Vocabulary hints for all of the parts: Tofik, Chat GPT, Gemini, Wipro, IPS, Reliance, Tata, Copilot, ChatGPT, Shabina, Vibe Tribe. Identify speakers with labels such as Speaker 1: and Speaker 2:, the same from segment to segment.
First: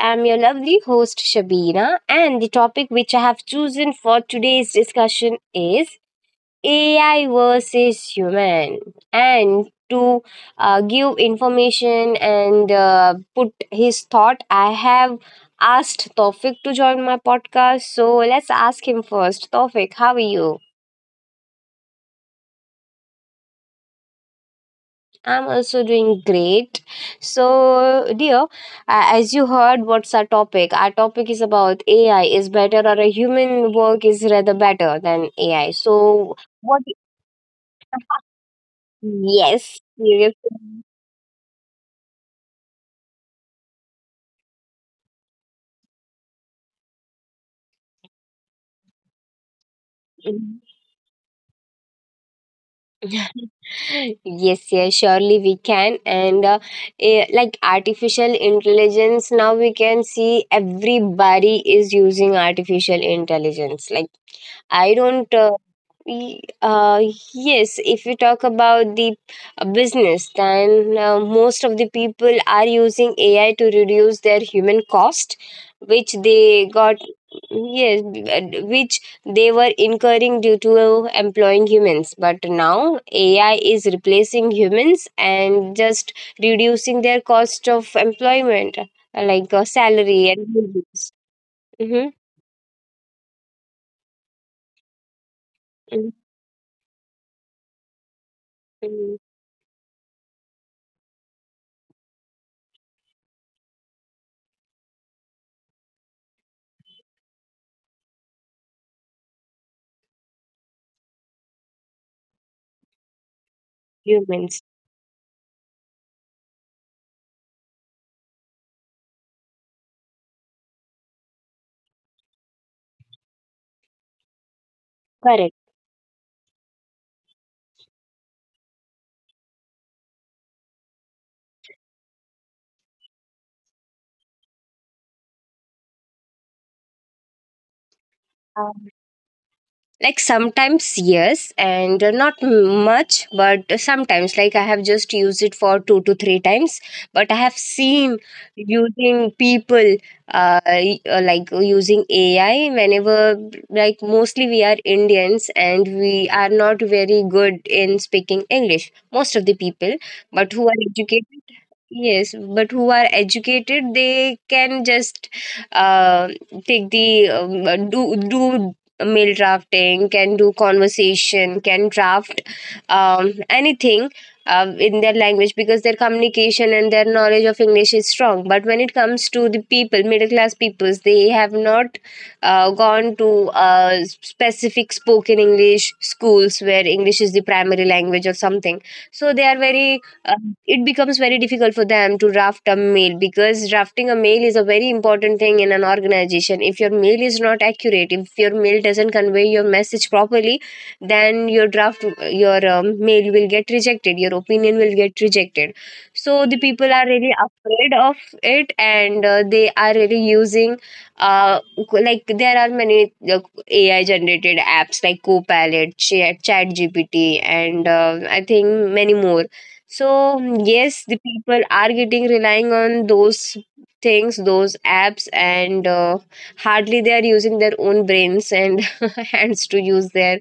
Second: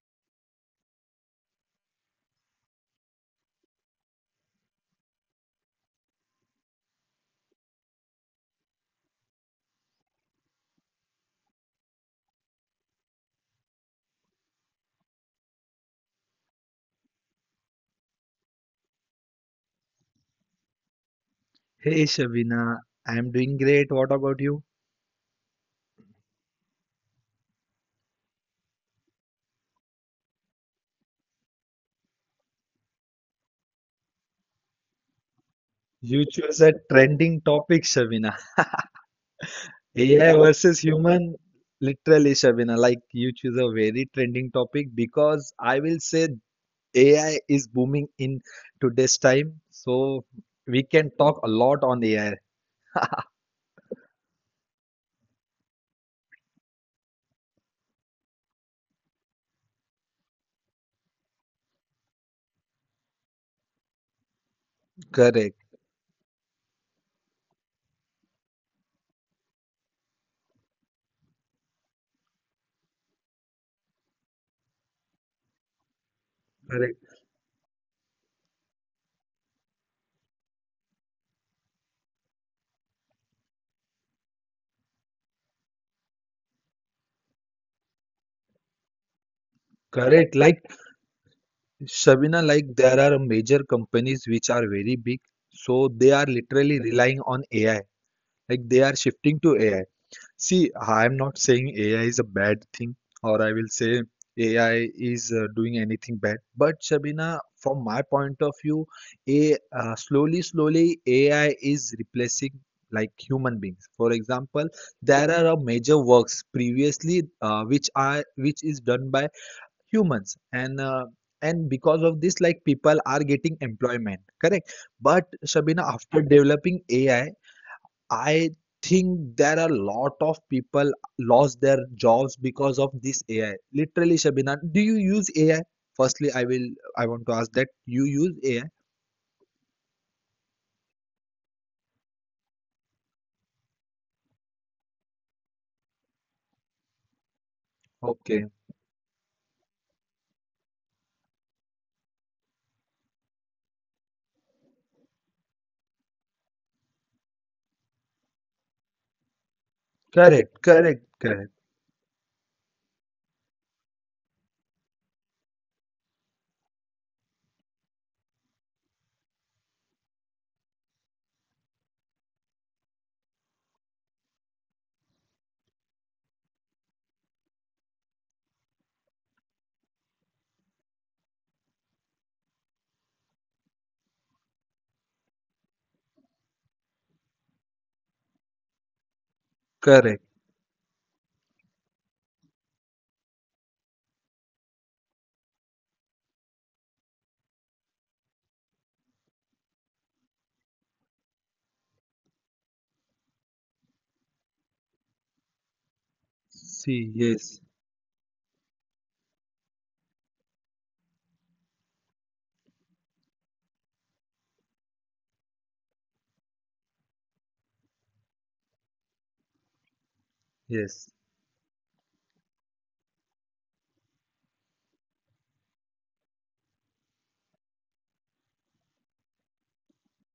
Speaker 1: I'm your lovely host, Shabina, and the topic which I have chosen for today's discussion is AI versus human. And to give information and put his thought, I have asked Tofik to join my podcast. So let's ask him first. Tofik, how are you?
Speaker 2: Hey Shavina, I'm doing great. What about you?
Speaker 1: I'm also doing great. So, dear, as you heard, what's our topic? Our topic is about AI is better or a human work is rather better than AI.
Speaker 2: You
Speaker 1: So,
Speaker 2: chose a
Speaker 1: what?
Speaker 2: trending topic, Shavina.
Speaker 1: Yes,
Speaker 2: AI versus
Speaker 1: seriously.
Speaker 2: human, literally, Shavina. Like you choose a very trending topic because I will say AI is booming in today's time. So we can talk a lot on AI.
Speaker 1: Yes, yes, surely we can. And like artificial intelligence, now we can see everybody is using artificial intelligence. Like I don't.
Speaker 2: Correct,
Speaker 1: Y- uh, yes, if you talk about the business, then most of the people are using AI to reduce their human cost, which they
Speaker 2: correct,
Speaker 1: got. Yes, which they were incurring due to employing humans. But now AI is replacing humans and just reducing their cost of employment, like salary
Speaker 2: correct.
Speaker 1: and
Speaker 2: Like
Speaker 1: wages. Mhm,
Speaker 2: Shavina, like there are major companies which are very big. So
Speaker 1: mhm,
Speaker 2: they are literally relying on AI. Like they are
Speaker 1: mhm.
Speaker 2: shifting to AI. See, I'm not saying AI is a bad thing, or I will say AI is doing anything bad. But Shabina, from my point of view, a slowly, slowly AI is replacing like human beings. For
Speaker 1: Humans.
Speaker 2: example, there are major works previously which is done by humans, and and because of this, like people are getting employment, correct? But
Speaker 1: Correct.
Speaker 2: Shabina, after developing AI, I think there are a lot of people lost their jobs because of this AI. Literally, Shabina, do you use AI? Firstly, I want to ask that you use AI.
Speaker 1: Like sometimes yes and not much, but sometimes, like, I have just used it for two to three times, but I have seen
Speaker 2: Okay,
Speaker 1: using people, like using AI whenever. Like mostly we are Indians and we are not very good in speaking English, most of the people. But
Speaker 2: correct,
Speaker 1: who are
Speaker 2: correct, correct,
Speaker 1: educated, yes, but who are educated they can just uh, take the um, do do mail drafting, can do conversation, can draft anything in their language, because their communication and their knowledge of English is strong. But when it comes to the people, middle class peoples, they have not gone to specific spoken English schools where English is the primary language or something. So they are very
Speaker 2: correct.
Speaker 1: it becomes very difficult for them to draft a mail, because drafting a mail is a very important thing in an organization. If your mail is not accurate, if your mail doesn't convey your message properly, then your mail will get rejected, your opinion will get rejected. So the people are
Speaker 2: See,
Speaker 1: really
Speaker 2: yes,
Speaker 1: afraid of it, and they are really using. Uh, like there are many AI generated apps like Copilot, Chat GPT, and I think many more. So, mm, yes,
Speaker 2: yes.
Speaker 1: the people are getting relying on those things, those apps, and hardly they are using their own brains and hands to use their.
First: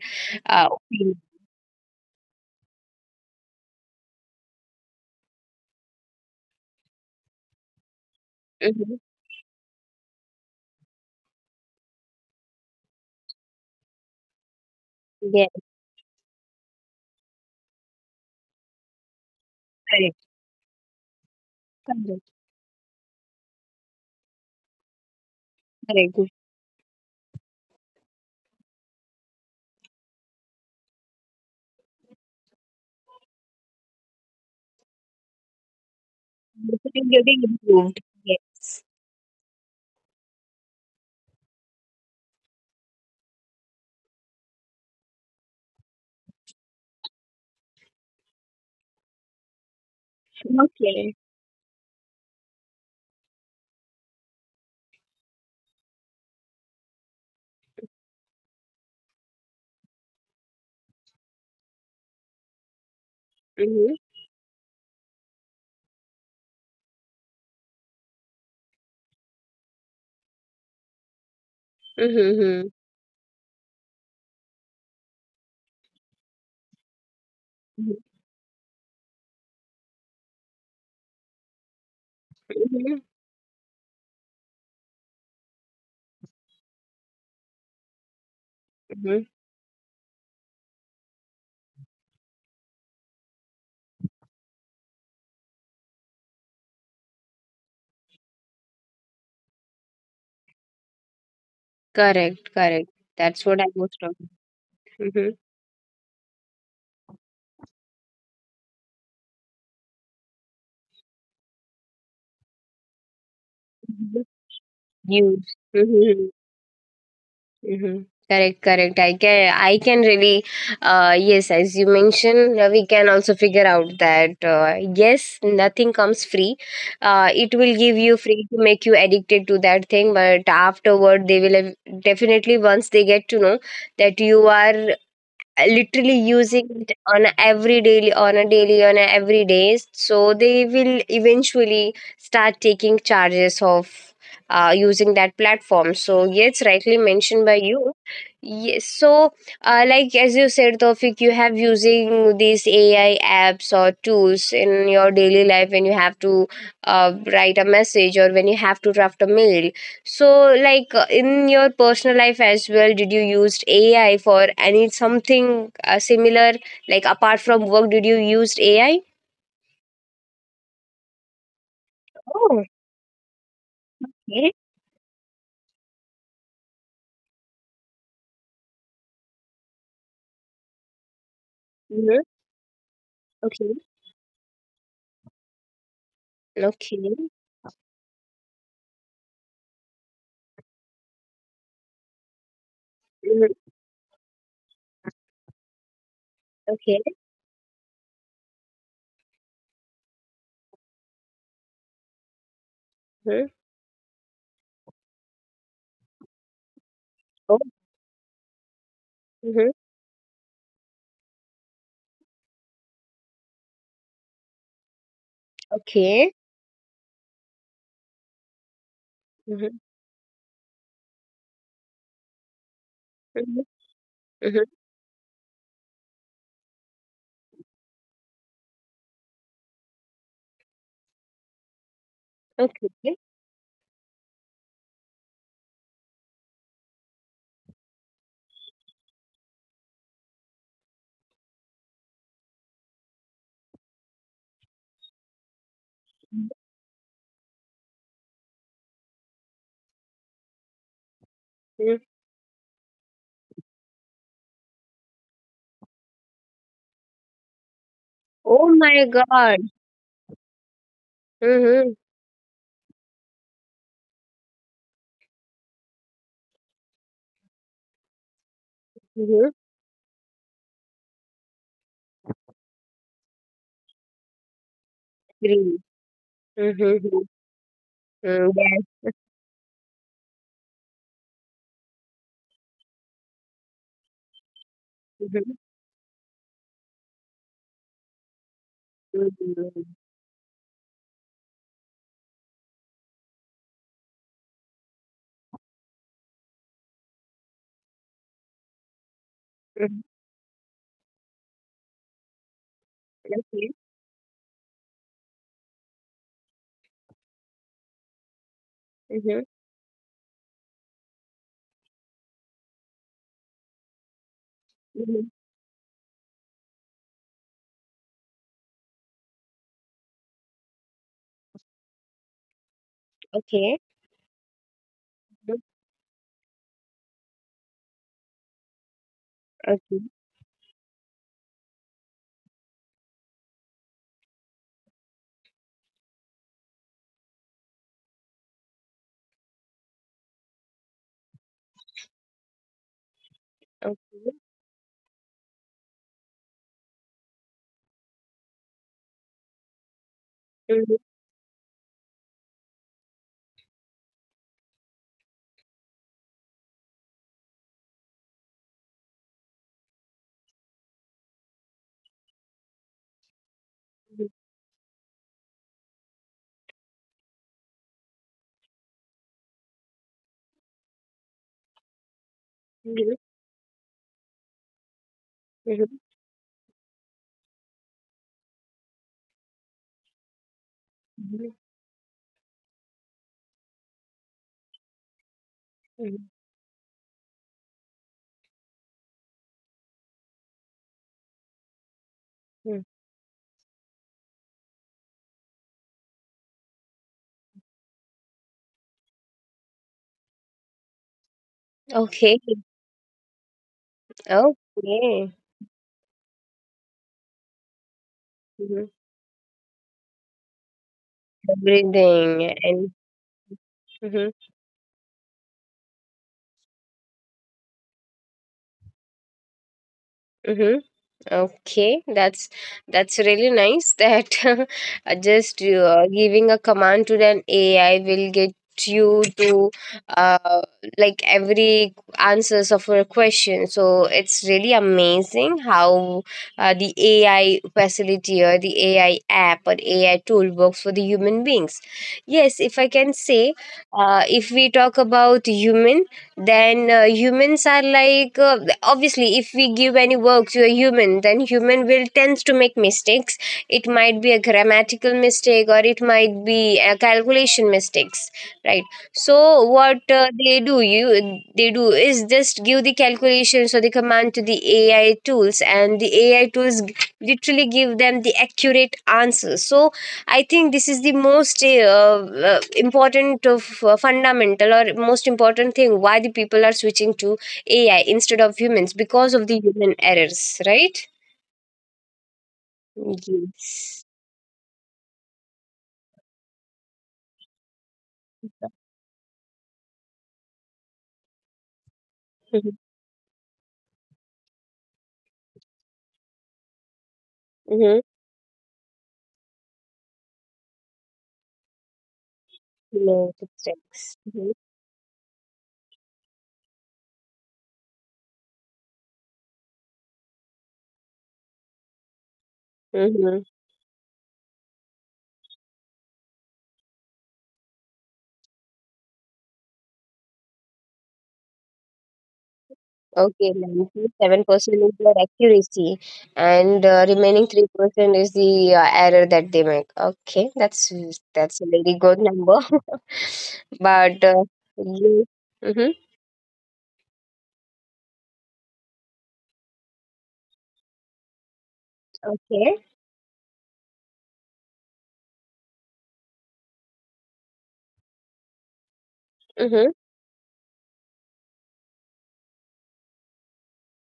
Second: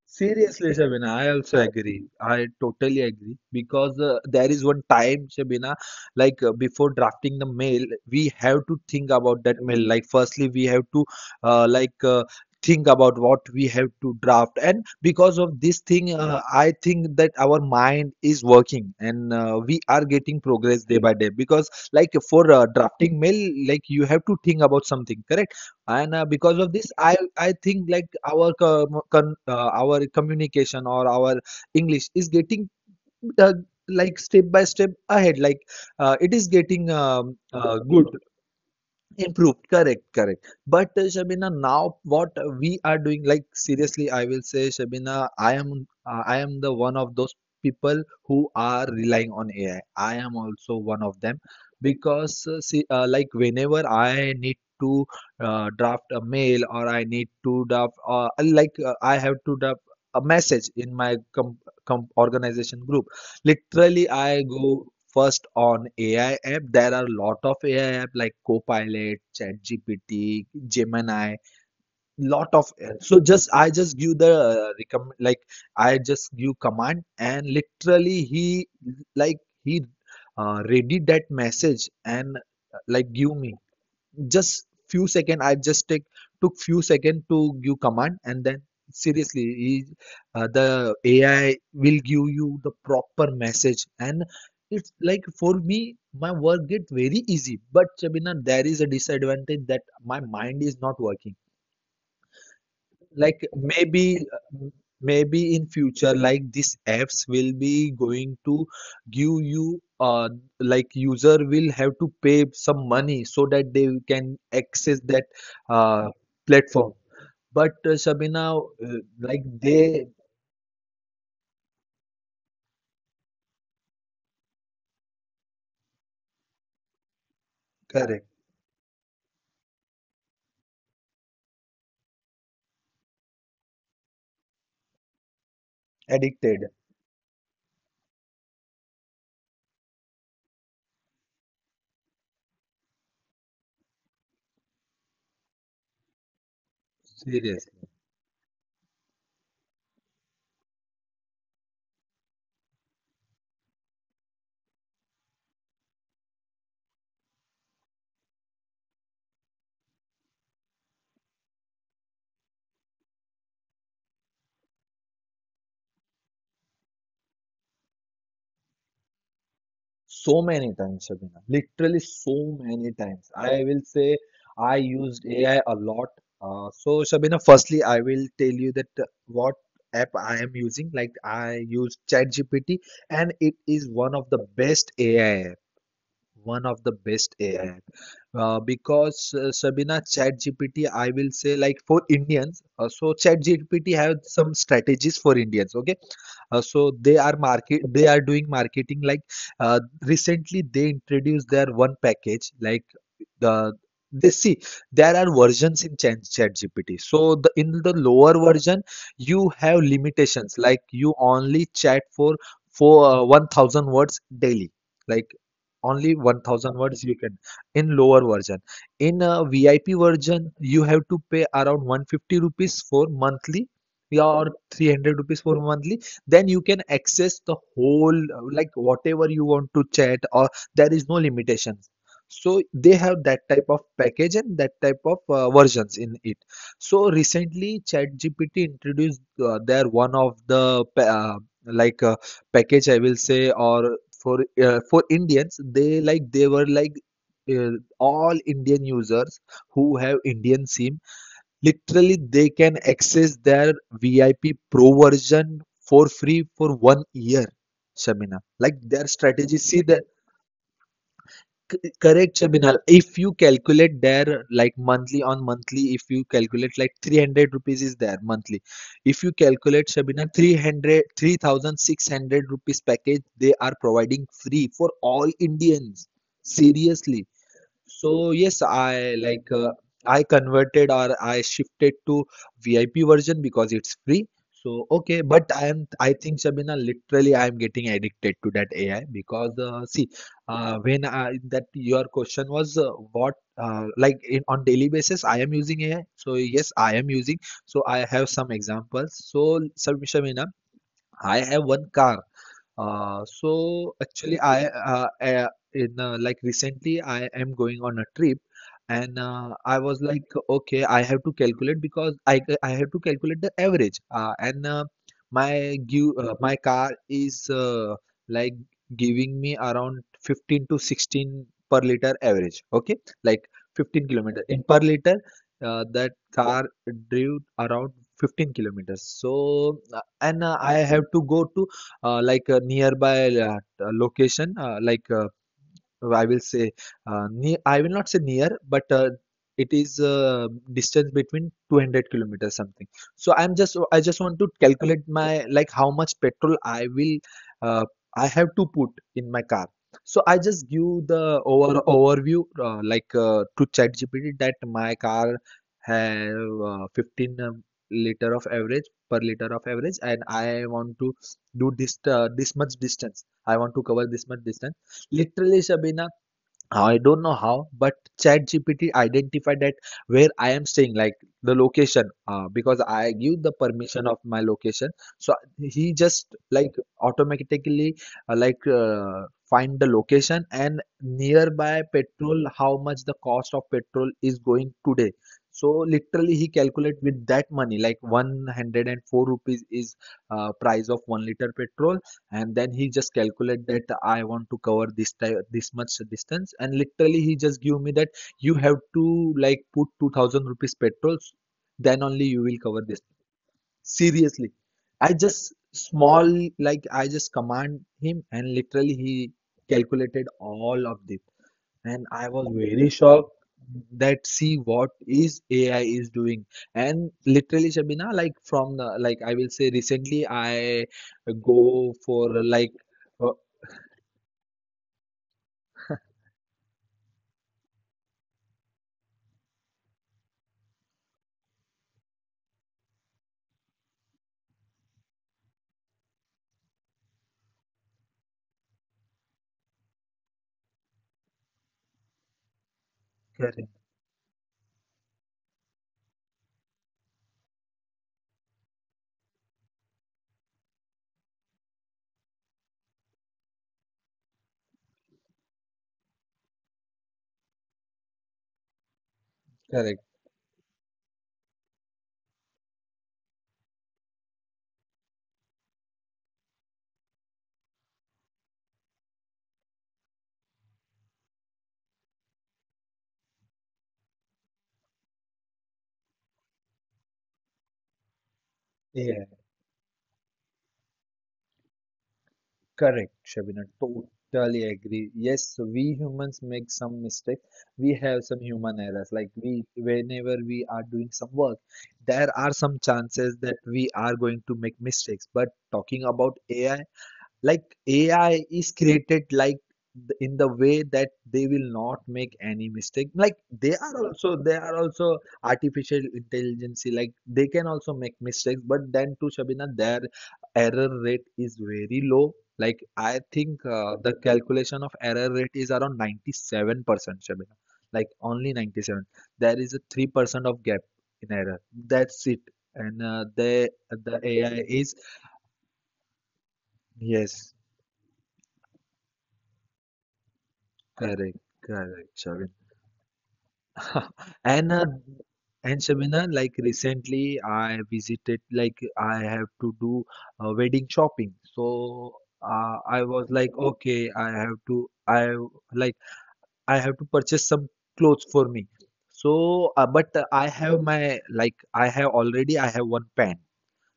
Speaker 2: Seriously, Shabina,
Speaker 1: Opinion.
Speaker 2: I also agree. I totally agree because there is one time, Shabina, like before drafting the mail, we have to
Speaker 1: Mhm.
Speaker 2: think about that mail. Like, firstly, we have to uh, like uh, think about what we have to draft, and because
Speaker 1: Yes,
Speaker 2: of this thing, I think that our mind is working and we are
Speaker 1: correct,
Speaker 2: getting progress day by day. Because, like,
Speaker 1: correct,
Speaker 2: for drafting mail, like you have to think about something, correct? And
Speaker 1: correct.
Speaker 2: because of this, I think like our communication or our English is getting uh, like step by step ahead. Like it is
Speaker 1: This
Speaker 2: getting
Speaker 1: is getting improved.
Speaker 2: good
Speaker 1: Yes.
Speaker 2: Improved, correct, correct. But Shabina, now what we are doing, like seriously, I will say, Shabina, I am the one of those people who are relying on AI. I am also one
Speaker 1: Okay.
Speaker 2: of them because, see, like whenever I need to draft a mail or I need to draft, I have to draft a message in my com organization group,
Speaker 1: Mm-hmm.
Speaker 2: literally, I go. First, on AI app, there are a lot of AI app like Copilot, ChatGPT, Gemini, lot
Speaker 1: Mm-hmm.
Speaker 2: of. So just I just give the recommend like I just give command and
Speaker 1: Mm-hmm.
Speaker 2: literally he like he ready that message and
Speaker 1: Mm-hmm.
Speaker 2: like give me just few second I just take took few second to give command and then
Speaker 1: Mm-hmm.
Speaker 2: seriously the AI will give you the proper message and it's like for me my work get very easy. But Shabina, there is a disadvantage that my mind is not working.
Speaker 1: Correct, correct.
Speaker 2: Like
Speaker 1: That's what I was
Speaker 2: maybe
Speaker 1: talking. Mm-hmm.
Speaker 2: maybe in future like these apps will be going to give you like user will have to pay some money so that they
Speaker 1: Mm-hmm.
Speaker 2: can access that
Speaker 1: Use. Mm-hmm.
Speaker 2: uh
Speaker 1: Mm-hmm.
Speaker 2: platform. But
Speaker 1: Mm-hmm. Correct,
Speaker 2: Shabina
Speaker 1: correct. I
Speaker 2: like
Speaker 1: can, I can
Speaker 2: they
Speaker 1: really, yes, as you mentioned, we can also figure out that yes, nothing comes free. It will give you
Speaker 2: correct
Speaker 1: free to make you addicted to that thing, but afterward, they will have, definitely once they get to know that you are literally using
Speaker 2: addicted
Speaker 1: it on a every daily on a every days, so they will eventually start taking charges of using that platform. So yes, rightly mentioned by
Speaker 2: serious.
Speaker 1: you. Yes, so, like as you said, Tofik, you have using these AI apps or tools in your daily life when you have to write a message or when you have to draft a mail. So, like, in your personal life as well, did you used AI for any something similar? Like apart from work, did you used AI?
Speaker 2: So many times, Shabina. Literally
Speaker 1: Oh,
Speaker 2: so many times. I will say
Speaker 1: okay.
Speaker 2: I used AI a lot. So, Shabina, firstly, I will tell you that what app I am using. Like I use
Speaker 1: Mm-hmm.
Speaker 2: ChatGPT, and it
Speaker 1: Okay.
Speaker 2: is one of the best AI app. One of the
Speaker 1: Okay.
Speaker 2: best AI app. Because Shabina, ChatGPT, I will say like for Indians. So
Speaker 1: Mm-hmm.
Speaker 2: ChatGPT have some strategies for Indians. Okay, so
Speaker 1: Okay.
Speaker 2: they are doing marketing like recently they introduced their one package like
Speaker 1: Mm-hmm.
Speaker 2: the they see there are versions in ChatGPT. So the
Speaker 1: Oh.
Speaker 2: in the lower version you
Speaker 1: Mm-hmm.
Speaker 2: have limitations like you only chat for 1,000 words daily. Like only
Speaker 1: Okay.
Speaker 2: 1,000 words you can in lower version. In a
Speaker 1: Mm-hmm.
Speaker 2: VIP version you have to pay around 150 rupees for
Speaker 1: Mm-hmm.
Speaker 2: monthly, yeah, or
Speaker 1: Mm-hmm.
Speaker 2: 300 rupees for monthly. Then you can access the whole like whatever you want to chat, or there is no limitation. So they
Speaker 1: Okay.
Speaker 2: have that type of package and that type of versions in it. So recently, ChatGPT introduced their one of the pa- like package, I will say, or for Indians, they like they were like uh, all Indian users who have Indian SIM.
Speaker 1: Mm-hmm.
Speaker 2: Literally, they can access their VIP Pro version for free for 1 year. Shamina,
Speaker 1: Oh
Speaker 2: like
Speaker 1: my
Speaker 2: their
Speaker 1: God.
Speaker 2: strategy. See that.
Speaker 1: Mm-hmm.
Speaker 2: Correct, Shabinal. If you calculate there like monthly on monthly, if you calculate like 300 rupees is there monthly. If you
Speaker 1: Mm-hmm.
Speaker 2: calculate, Shabinal, 300 3600 rupees package they are providing free for all
Speaker 1: Green.
Speaker 2: Indians.
Speaker 1: Mm-hmm.
Speaker 2: Seriously. So
Speaker 1: Mm-hmm.
Speaker 2: yes, I converted or I shifted to VIP version because it's free. So okay,
Speaker 1: Yes.
Speaker 2: but I think Shabina literally I am getting addicted to that AI because
Speaker 1: Mm-hmm.
Speaker 2: see that your question was what like on daily basis I am using AI. So yes, I am using. So I have some examples. So
Speaker 1: Mm-hmm. Mm-hmm.
Speaker 2: Shabina, I have one car.
Speaker 1: Okay.
Speaker 2: So actually, I in Like recently I am going on a trip, and
Speaker 1: Mm-hmm.
Speaker 2: I was like, okay, I have to calculate because I have to calculate the average. And
Speaker 1: Mm-hmm.
Speaker 2: my give My car is like giving me around 15 to 16 per liter average. Okay, like
Speaker 1: Okay.
Speaker 2: 15 kilometer in per liter.
Speaker 1: Mhm.
Speaker 2: That car drove around 15 kilometers. So
Speaker 1: Okay.
Speaker 2: and I have to go to like a nearby location like I will say I will not say near, but it is distance between 200 kilometers something. So I
Speaker 1: Okay.
Speaker 2: just want to calculate my like how much petrol uh, I have to put in my car. So I just
Speaker 1: Mhm,
Speaker 2: give the overview to ChatGPT that my car have 15 liter of average per liter of average, and I want to do this much distance. I want to cover
Speaker 1: mhm,
Speaker 2: this much distance. Literally, Sabina, I don't know how, but ChatGPT identified that where I am staying, like the location, because
Speaker 1: mhm,
Speaker 2: I give the permission of my location. So
Speaker 1: mhm,
Speaker 2: he just like automatically find the location and
Speaker 1: mhm,
Speaker 2: nearby petrol, how much the cost of petrol is going today. So
Speaker 1: mhm,
Speaker 2: literally, he calculate with that money, like 104 rupees is price of 1 liter petrol, and then
Speaker 1: mhm.
Speaker 2: he just calculate that I want to cover this much distance, and literally he just give me that you have to like put 2000 rupees petrols, then
Speaker 1: Okay,
Speaker 2: only you will cover this. Seriously, i
Speaker 1: okay.
Speaker 2: just small I just command him, and
Speaker 1: Mhm.
Speaker 2: literally he calculated all of this, and I
Speaker 1: Everything
Speaker 2: was
Speaker 1: and
Speaker 2: very shocked
Speaker 1: mhm,
Speaker 2: that see what is AI is doing. And literally, Shabina, like I will say recently,
Speaker 1: mhm.
Speaker 2: I
Speaker 1: Okay,
Speaker 2: go
Speaker 1: that's
Speaker 2: for like
Speaker 1: that's
Speaker 2: uh,
Speaker 1: really nice that just giving a command to an AI will get you to uh, like every answers of your question. So it's really amazing how the AI facility or the AI app or AI tool works for the human beings. Yes, if I can say,
Speaker 2: correct,
Speaker 1: if we talk about human, then humans are like obviously, if we give any work to a human, then human will tends to make mistakes. It might be a grammatical mistake or it might be a calculation mistakes, right? So what
Speaker 2: correct,
Speaker 1: they do is just give the calculations or the command to the AI tools, and the AI tools literally give them the accurate answers. So I think this is the most important of fundamental or most important thing why the people are switching to AI instead of humans,
Speaker 2: yeah,
Speaker 1: because of the human errors, right?
Speaker 2: correct, Shabina,
Speaker 1: Yes.
Speaker 2: totally agree. Yes, we humans make some mistakes. We have some human errors. Like we, whenever we are doing some work, there are some chances that we are going to make mistakes. But talking about AI, like
Speaker 1: Mm-hmm.
Speaker 2: AI is created like in the way that they will not make any mistake.
Speaker 1: No,
Speaker 2: Like
Speaker 1: it takes. Mhm.
Speaker 2: they are also artificial intelligence. Like they can also make mistakes, but then to Shabina, their error rate is very low. Like I
Speaker 1: Mhm.
Speaker 2: think the calculation of error rate is around 97%, Shabina. Like only 97. There is a 3% of gap in error. That's it. And uh,
Speaker 1: Okay,
Speaker 2: the the AI
Speaker 1: 97% is
Speaker 2: is
Speaker 1: their accuracy, and remaining
Speaker 2: yes
Speaker 1: 3% is the error that they make. Okay, that's
Speaker 2: Correct,
Speaker 1: that's a very good
Speaker 2: correct, Shavin.
Speaker 1: number. but
Speaker 2: And uh,
Speaker 1: you, hmm
Speaker 2: and Shavina, like recently I visited, like I have to do wedding shopping. So
Speaker 1: okay.
Speaker 2: I was like, okay, like I have to purchase some clothes for me. So,
Speaker 1: Mhm,
Speaker 2: but I have my like I have already I have one pant.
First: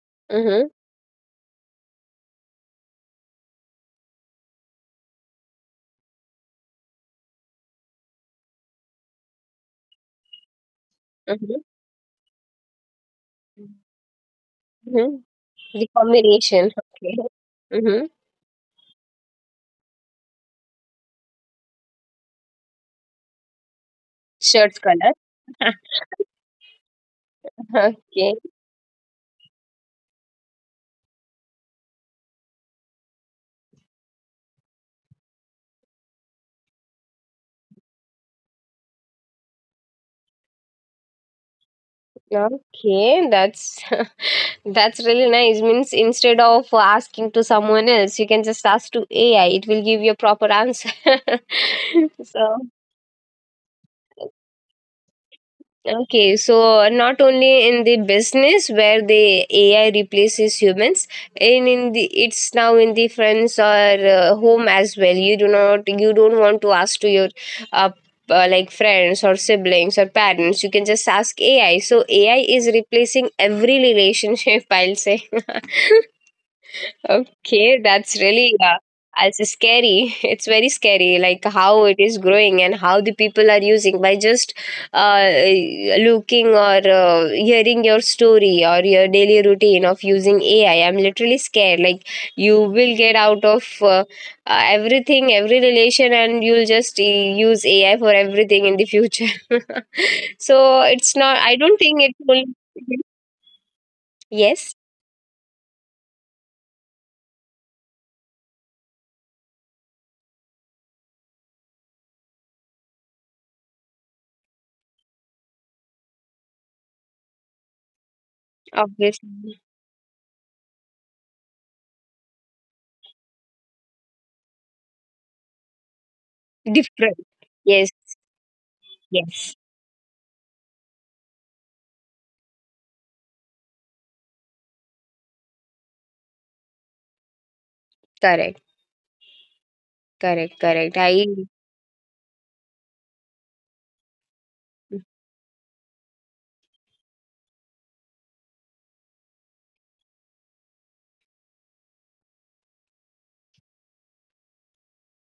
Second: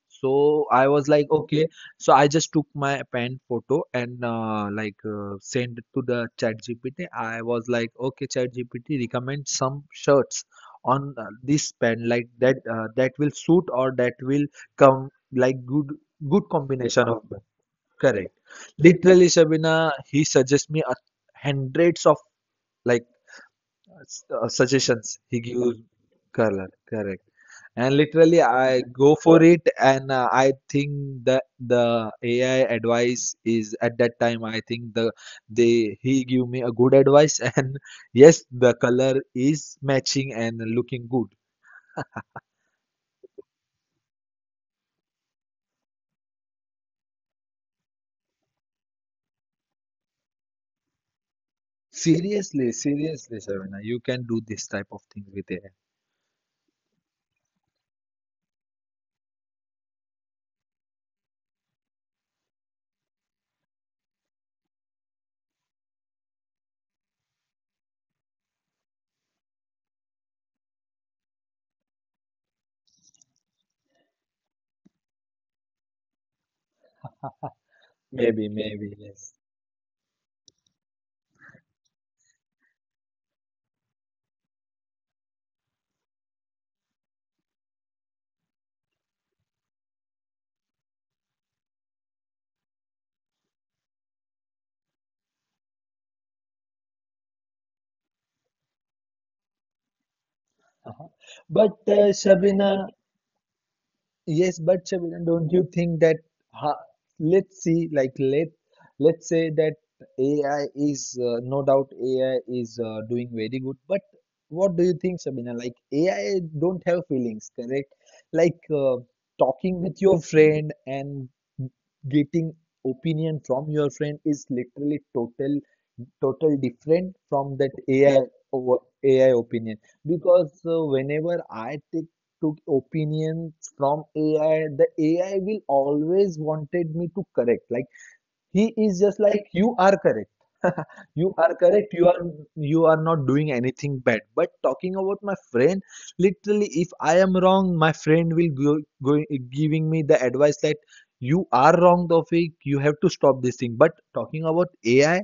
Speaker 2: So
Speaker 1: mhm,
Speaker 2: I was like, okay. So I just took my pen photo and sent it to the chat GPT. I was like, okay, chat GPT, recommend some shirts on
Speaker 1: mhm,
Speaker 2: this pen like that that will suit or that will come
Speaker 1: mhm.
Speaker 2: like
Speaker 1: The
Speaker 2: good
Speaker 1: combination,
Speaker 2: combination
Speaker 1: okay.
Speaker 2: of them.
Speaker 1: Mhm.
Speaker 2: Correct. Literally, Shabina, he suggests me a hundreds of like
Speaker 1: Shirt's
Speaker 2: suggestions.
Speaker 1: color.
Speaker 2: He gives color. Correct. And
Speaker 1: Okay.
Speaker 2: literally, I go for it, and I think that the AI advice is at that time. I think the They he give me a good advice, and yes, the color is matching and looking good.
Speaker 1: Okay, that's that's really nice. Means instead of asking to someone else, you can just ask to AI. It will give you a proper answer. so
Speaker 2: Seriously, seriously, Shavina, you can do this type of thing with AI.
Speaker 1: Okay, so not only in the business where the AI replaces humans, and in the it's now in the friends or home as well. You do not you don't want to ask to your uh, like friends or siblings or parents. You can just ask AI. So AI is replacing every relationship. I'll say. Okay, that's
Speaker 2: Maybe,
Speaker 1: really
Speaker 2: maybe,
Speaker 1: as
Speaker 2: yes.
Speaker 1: scary. It's very scary, like how it is growing and how the people are using by just uh, looking or hearing your story or your daily routine of using AI. I'm literally scared. Like you will get out of everything, every relation, and you'll just use AI for everything in the future. so
Speaker 2: Uh-huh.
Speaker 1: it's not. I don't
Speaker 2: But
Speaker 1: think it will.
Speaker 2: Shabina, yes,
Speaker 1: Yes,
Speaker 2: but Shabiran, don't you think that ha, let's see, like let's say that AI is no doubt AI is doing very good, but what do you think, Shabina? Like AI don't have feelings, correct? Like
Speaker 1: obviously
Speaker 2: talking with your friend and getting opinion from your friend is literally total
Speaker 1: different.
Speaker 2: different from that
Speaker 1: Yes.
Speaker 2: AI over AI
Speaker 1: Yes.
Speaker 2: opinion. Because whenever I take took opinions from AI, the AI will always wanted me to correct. Like
Speaker 1: Correct,
Speaker 2: he is just like you are correct,
Speaker 1: correct, correct. I
Speaker 2: you are correct, you are not doing anything bad. But talking about my friend, literally if I am wrong, my friend will go giving me the advice that you are wrong, Tofik, you have to stop this thing. But talking about AI,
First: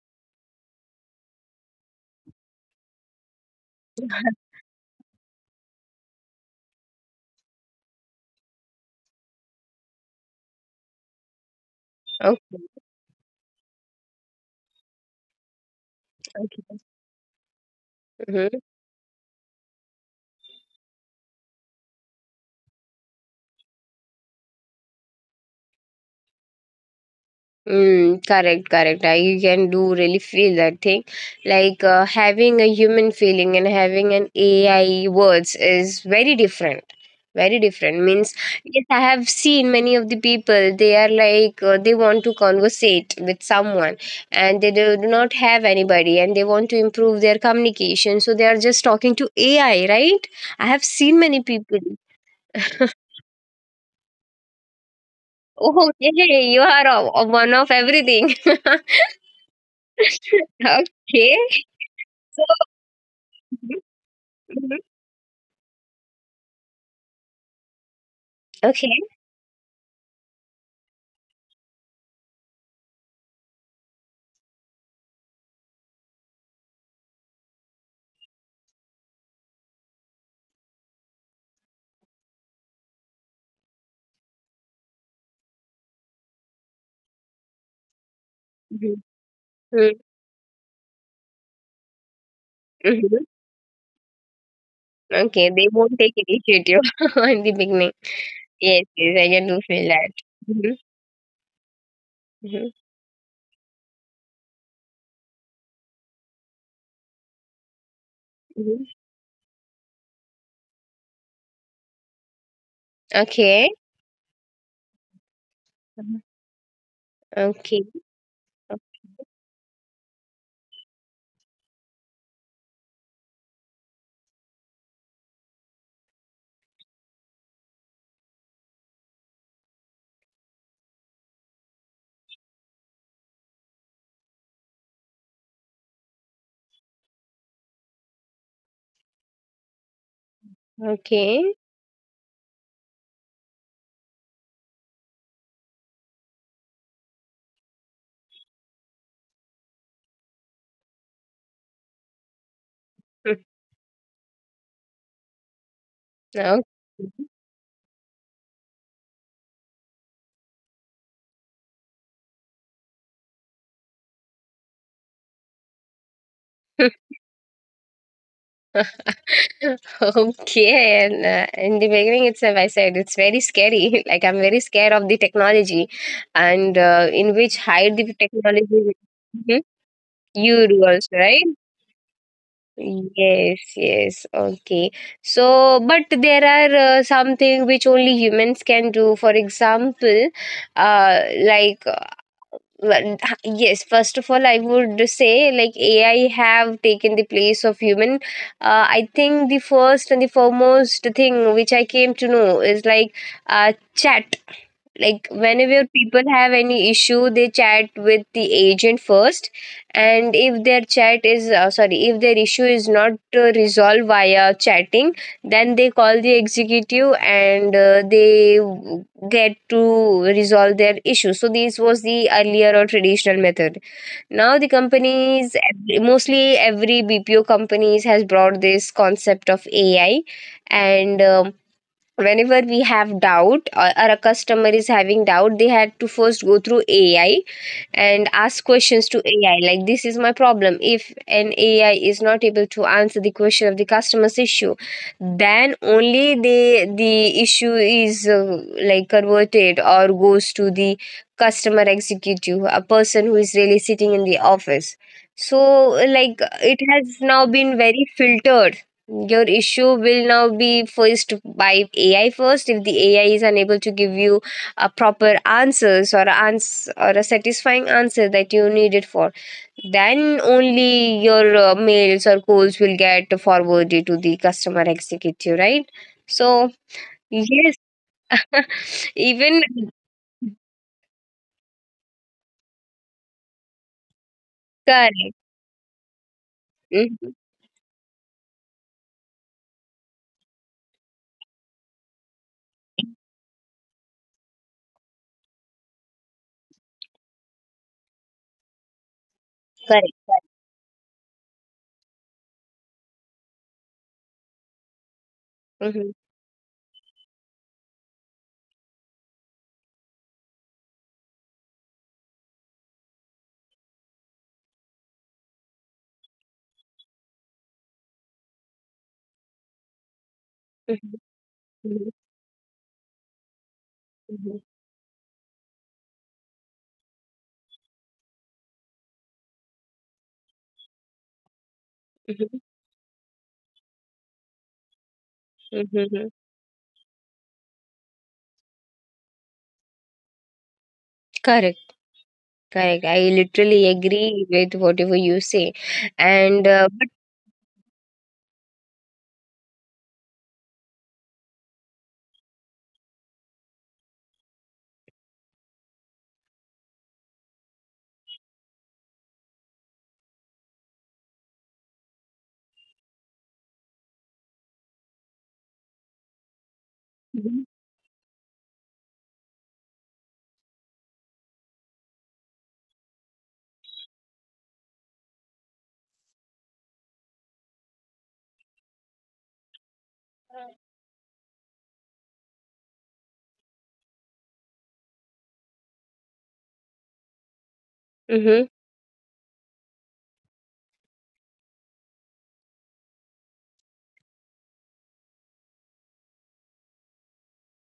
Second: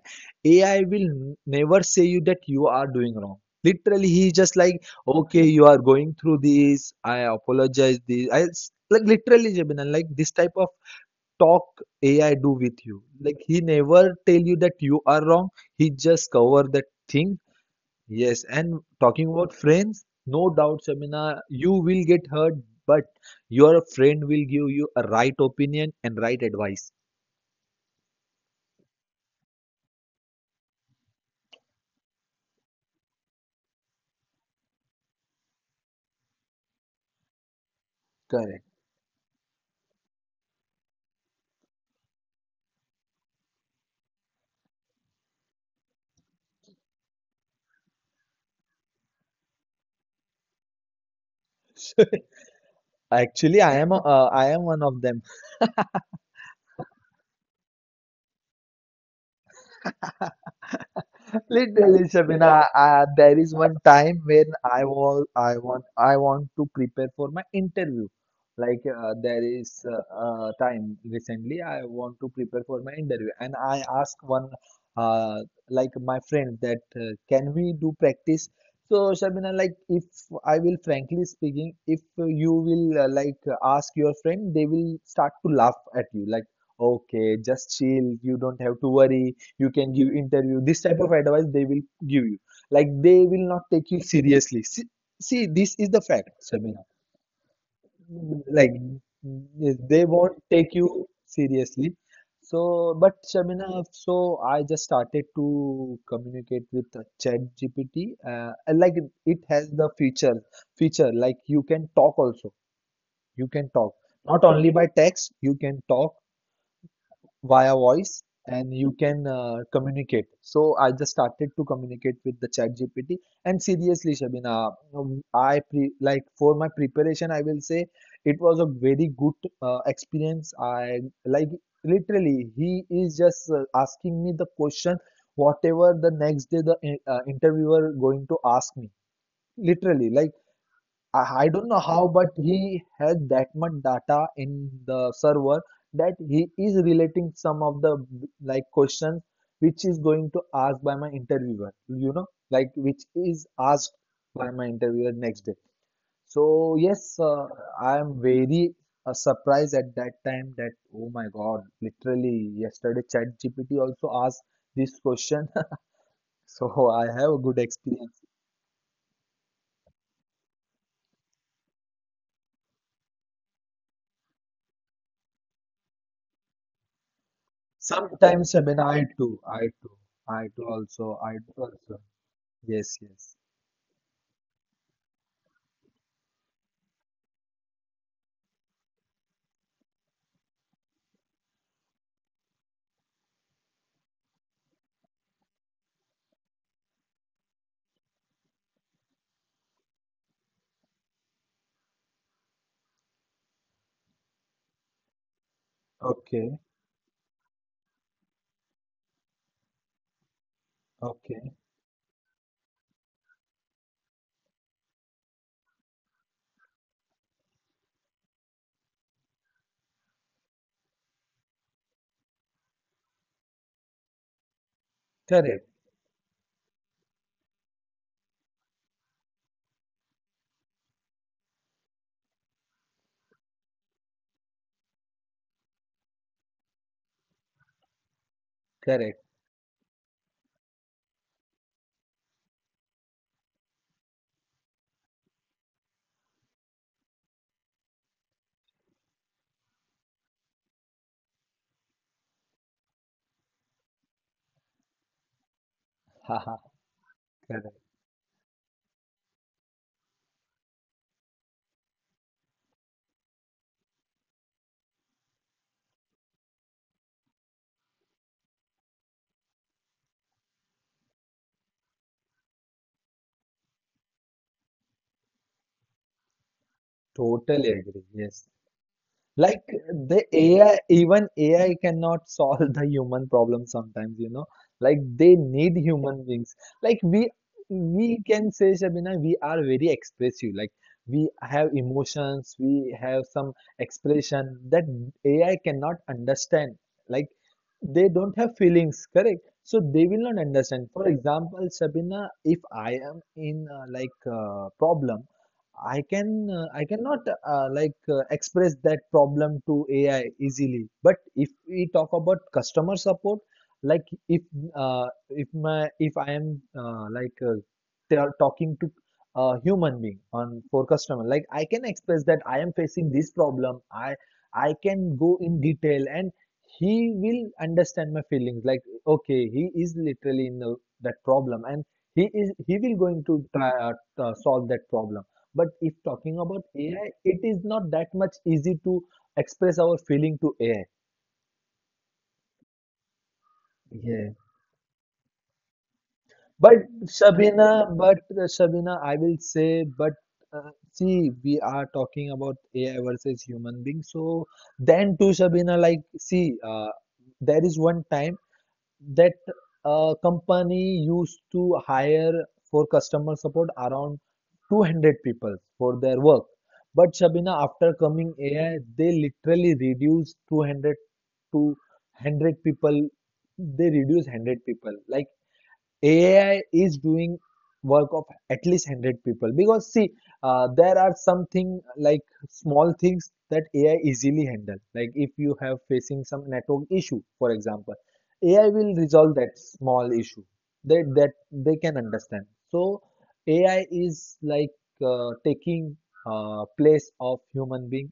Speaker 2: AI will never say you that you are doing wrong. Literally he is just like, okay, you are going through this I apologize this I Like literally, Jabin, like this type of talk AI do
Speaker 1: Okay,
Speaker 2: with you? Like he never tell you that you are wrong. He just cover
Speaker 1: okay.
Speaker 2: that thing. Yes,
Speaker 1: Hmm,
Speaker 2: and talking about friends, no doubt, Shamina, you will get hurt, but your friend will give you a right opinion and right advice.
Speaker 1: mm, correct, correct. I can do really feel that thing. Like having a human feeling and having an AI words is very different. Very different means.
Speaker 2: Correct.
Speaker 1: Yes, I have seen many of the people. They are like they want to conversate with someone, and they do not have anybody, and they want to improve their communication. So they are just talking to AI, right? I have seen many people.
Speaker 2: Actually, I am one of them.
Speaker 1: Oh, yay! You are a one of everything. Okay.
Speaker 2: Literally,
Speaker 1: So,
Speaker 2: Shabina, there is one
Speaker 1: mhm,
Speaker 2: time when
Speaker 1: mhm.
Speaker 2: I want to prepare for my interview. Like
Speaker 1: Okay.
Speaker 2: there is time recently, I want to prepare for my interview, and I ask one, uh, like my friend, that can we do practice? So Shabina, like if I will frankly speaking, if you will like ask your friend, they will start to laugh at you, like, okay, just chill, you don't have to
Speaker 1: Mhm,
Speaker 2: worry, you can give
Speaker 1: mhm,
Speaker 2: interview. This type of advice they will give you. Like they
Speaker 1: mhm.
Speaker 2: will not take you seriously. See, see,
Speaker 1: Okay,
Speaker 2: this
Speaker 1: they
Speaker 2: is the
Speaker 1: won't
Speaker 2: fact,
Speaker 1: take
Speaker 2: Sabina.
Speaker 1: initiative in the beginning.
Speaker 2: Like
Speaker 1: Yes, yes, I can do
Speaker 2: yes,
Speaker 1: feel
Speaker 2: they
Speaker 1: that.
Speaker 2: won't take
Speaker 1: Mhm,
Speaker 2: you seriously. So
Speaker 1: mhm,
Speaker 2: but Shabina, so I just started to communicate with chat GPT, and like it
Speaker 1: mhm.
Speaker 2: it has the feature like you can talk also. You can
Speaker 1: Okay.
Speaker 2: talk not only by text, you can talk
Speaker 1: Mhm.
Speaker 2: via
Speaker 1: Okay.
Speaker 2: voice and you can communicate. So I just started to communicate with the chat GPT, and seriously, Shabina, I pre like for my preparation, I will say it was a very good experience. I like literally he is just asking me the question whatever the next day the interviewer going to ask me. Literally, like I
Speaker 1: Okay.
Speaker 2: don't know how, but he has that much data in the server that he is relating some of the like questions which is going to ask by my interviewer, you know, like which is
Speaker 1: Mm,
Speaker 2: asked by my interviewer next day.
Speaker 1: okay.
Speaker 2: So yes, I am very surprised at that time that oh my God, literally yesterday ChatGPT also asked this question. So I have a good experience.
Speaker 1: Okay, and in the beginning itself, I said it's very scary. Like I'm very scared of the technology, and in which hide the
Speaker 2: Sometimes, I mean,
Speaker 1: technology. Mhm.
Speaker 2: I do
Speaker 1: You do
Speaker 2: also,
Speaker 1: also,
Speaker 2: I do
Speaker 1: right?
Speaker 2: also. Yes, yes.
Speaker 1: Yes, yes. Okay. So, but there are something which only humans can do. For example, like, well, yes, first of all, I would say, like, AI have taken the place of human. I think the first and the foremost thing which I came to know is like, chat, like whenever people
Speaker 2: Okay,
Speaker 1: have any issue, they chat with the agent first, and if their chat
Speaker 2: okay.
Speaker 1: is, sorry, if their issue is not resolved via chatting, then they call the executive and they get to resolve their issue. So this was the earlier or traditional method. Now the
Speaker 2: Correct,
Speaker 1: companies, mostly every BPO companies, has brought this concept of AI, and whenever we have doubt, or a customer is having doubt, they had to first go through AI and ask questions
Speaker 2: correct.
Speaker 1: to AI, like this is my problem. If an AI is not able to answer the question of the customer's issue, then only the issue is like converted or goes to the customer executive, a person who is really sitting in the office. So, like,
Speaker 2: Haha,
Speaker 1: it has now
Speaker 2: correct.
Speaker 1: been very filtered. Your issue will now be first by AI first. If the AI is unable to give you a proper answers or a or a satisfying answer that you needed for, then only your mails or calls will get forwarded to the customer executive, right? So
Speaker 2: Totally
Speaker 1: yes.
Speaker 2: agree. Yes. Like
Speaker 1: Even
Speaker 2: the AI, even AI cannot solve the human problem sometimes, you know. Like they
Speaker 1: correct.
Speaker 2: need human beings. Like we
Speaker 1: Mhm.
Speaker 2: we can say, Shabina, we are very expressive. Like we have emotions, we have some expression that AI cannot understand. Like they don't have feelings, correct? So they will
Speaker 1: Correct,
Speaker 2: not
Speaker 1: correct.
Speaker 2: understand. For example, Shabina, if I am in problem,
Speaker 1: Mhm.
Speaker 2: I cannot express that problem to AI easily. But if we talk about customer support, like if if I am they are talking to a human being on for
Speaker 1: Mhm.
Speaker 2: customer, like I can express
Speaker 1: Mhm.
Speaker 2: that I am facing this problem. I
Speaker 1: Mhm.
Speaker 2: can go in detail and he will understand my feelings. Like okay, he is literally in the, that problem, and he will going to try solve that problem. But if
Speaker 1: Mhm.
Speaker 2: talking
Speaker 1: Mhm.
Speaker 2: about AI, it is not that much easy to express our feeling to AI.
Speaker 1: Correct, correct, I literally
Speaker 2: Yeah.
Speaker 1: agree with whatever you say, and but
Speaker 2: But Shabina, I will say, but see, we are talking about AI versus human being. So then too, Shabina, like, see, there is one time that company used to hire for customer support around 200 people for their work. But Shabina,
Speaker 1: mhm.
Speaker 2: after coming AI, they literally reduced 200 to 100 people. They reduce 100 people. Like AI is doing work of at least 100 people. Because see, there are something like small things that AI easily handle, like if you have facing some network issue, for example, AI
Speaker 1: Mhm.
Speaker 2: will resolve that small issue that they can understand. So AI is like taking place of human being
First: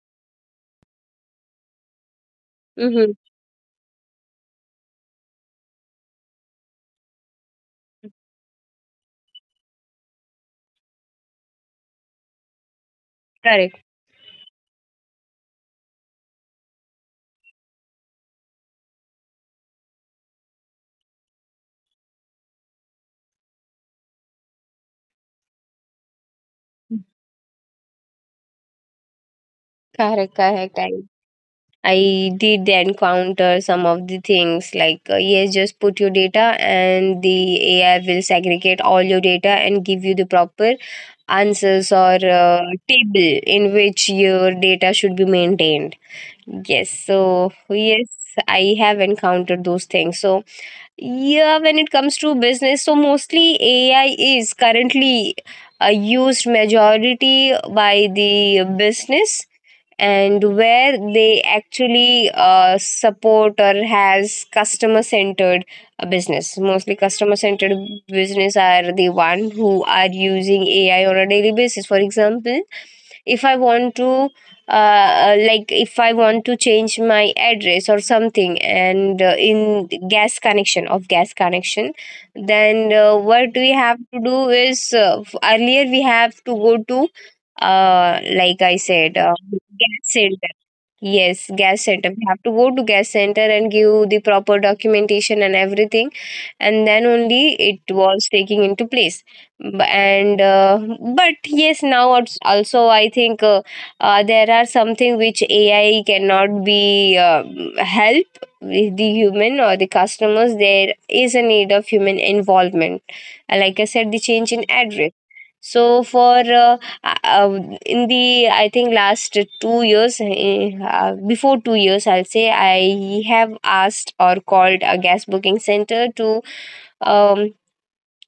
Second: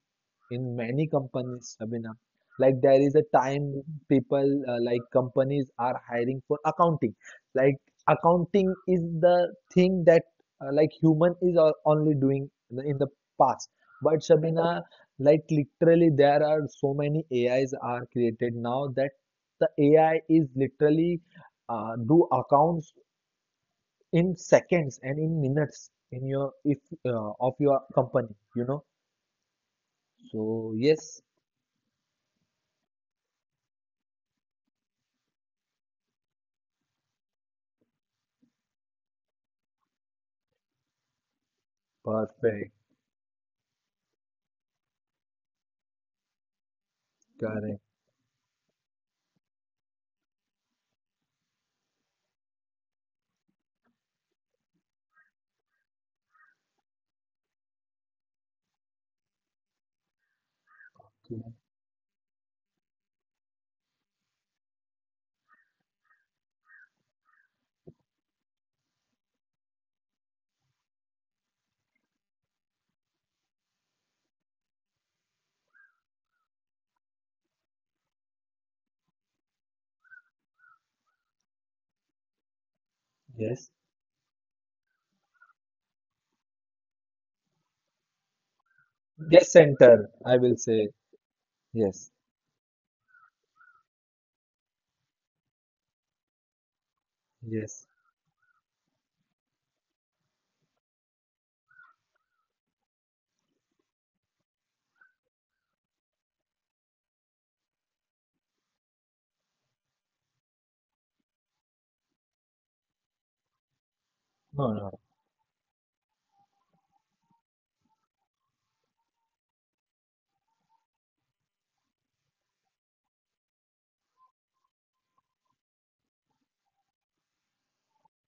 Speaker 2: in many companies, Sabina. Like there is
Speaker 1: Mhm.
Speaker 2: a time people like companies are hiring for accounting. Like accounting is the thing that like human is only doing in the past.
Speaker 1: Correct,
Speaker 2: But Shabina, like literally there are so many AIs are created now that the AI is literally do accounts in seconds and in minutes in your if of your company, you know.
Speaker 1: correct,
Speaker 2: So
Speaker 1: correct.
Speaker 2: yes.
Speaker 1: I did encounter some of the things like, yes, just put your data and the AI will segregate all your data and give you the proper answers or
Speaker 2: Perfect.
Speaker 1: table in which your data should be maintained. Yes, so
Speaker 2: Correct.
Speaker 1: yes, I have encountered those things. So, yeah, when it comes to business, so mostly AI is currently used majority by the business, and where they actually support or has customer centered business, mostly customer centered business are the one who are using ai on a daily basis. For example, if I want to like if I want to change my address or something, and in gas connection of gas connection, then what
Speaker 2: Yes,
Speaker 1: we have to do is earlier we have to go to like I said,
Speaker 2: yes, center
Speaker 1: gas
Speaker 2: I will
Speaker 1: center.
Speaker 2: say.
Speaker 1: Yes, gas
Speaker 2: Yes,
Speaker 1: center. We have to go to gas center and give the proper documentation and everything, and then only it
Speaker 2: yes.
Speaker 1: was taking into place. B- And But yes, now also I think there are something which AI cannot be help with the human or the customers. There is a need of human involvement. And like I said, the change in
Speaker 2: No, no.
Speaker 1: address. So for in the I think last 2 years, before 2 years, I'll say I have asked or called a gas booking center to um,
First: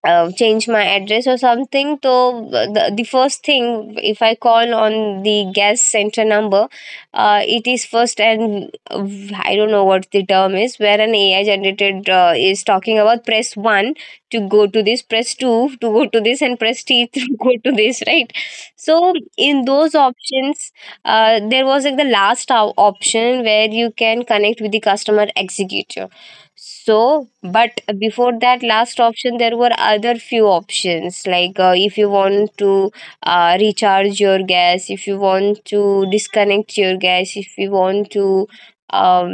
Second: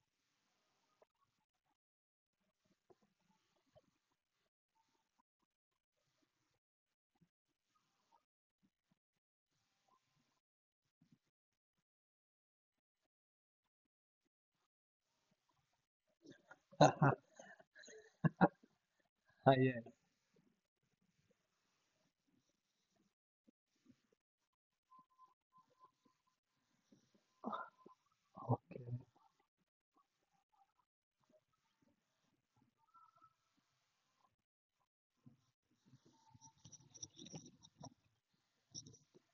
Speaker 1: change my address or something. So the first thing, if I call on the gas center number, it is first, and I don't know what the term is, where an ai generated is talking about press 1 to go to this, press 2 to go to this, and press 3 to go to this, right? So
Speaker 2: Ah,
Speaker 1: in
Speaker 2: yeah.
Speaker 1: those options, there was like the last option where you can connect with the customer executive. So, but before that last option, there were other few options like if you want to recharge your gas, if you want to disconnect your gas, if you want to um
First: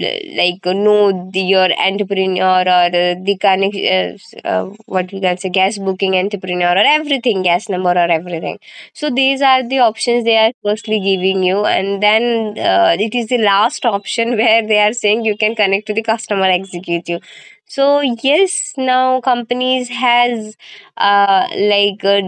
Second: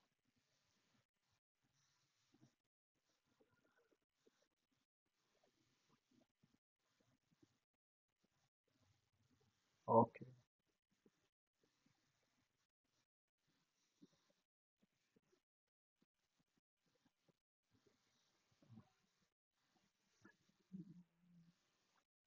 Speaker 1: like know the, your entrepreneur, or the connect what you can say gas booking entrepreneur or everything, gas number or everything. So these are the options
Speaker 2: Okay.
Speaker 1: they are firstly giving you, and then it is the last option where they are saying you can connect to the customer executive. So yes, now companies has uh, like uh,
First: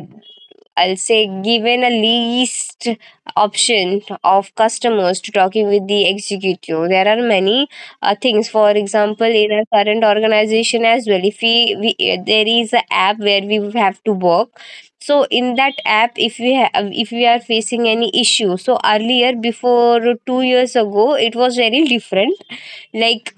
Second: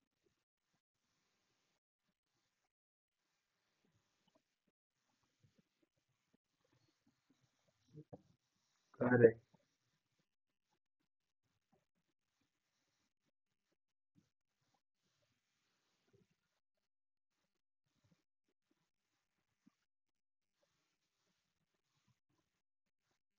Speaker 1: I'll say given a least option of customers to talking with the executive. There are many things. For example, in our current organization as well, if we there is a app where we have to work. So in that app, if we have, if we are facing any issue, so earlier before 2 years ago, it was very different. Like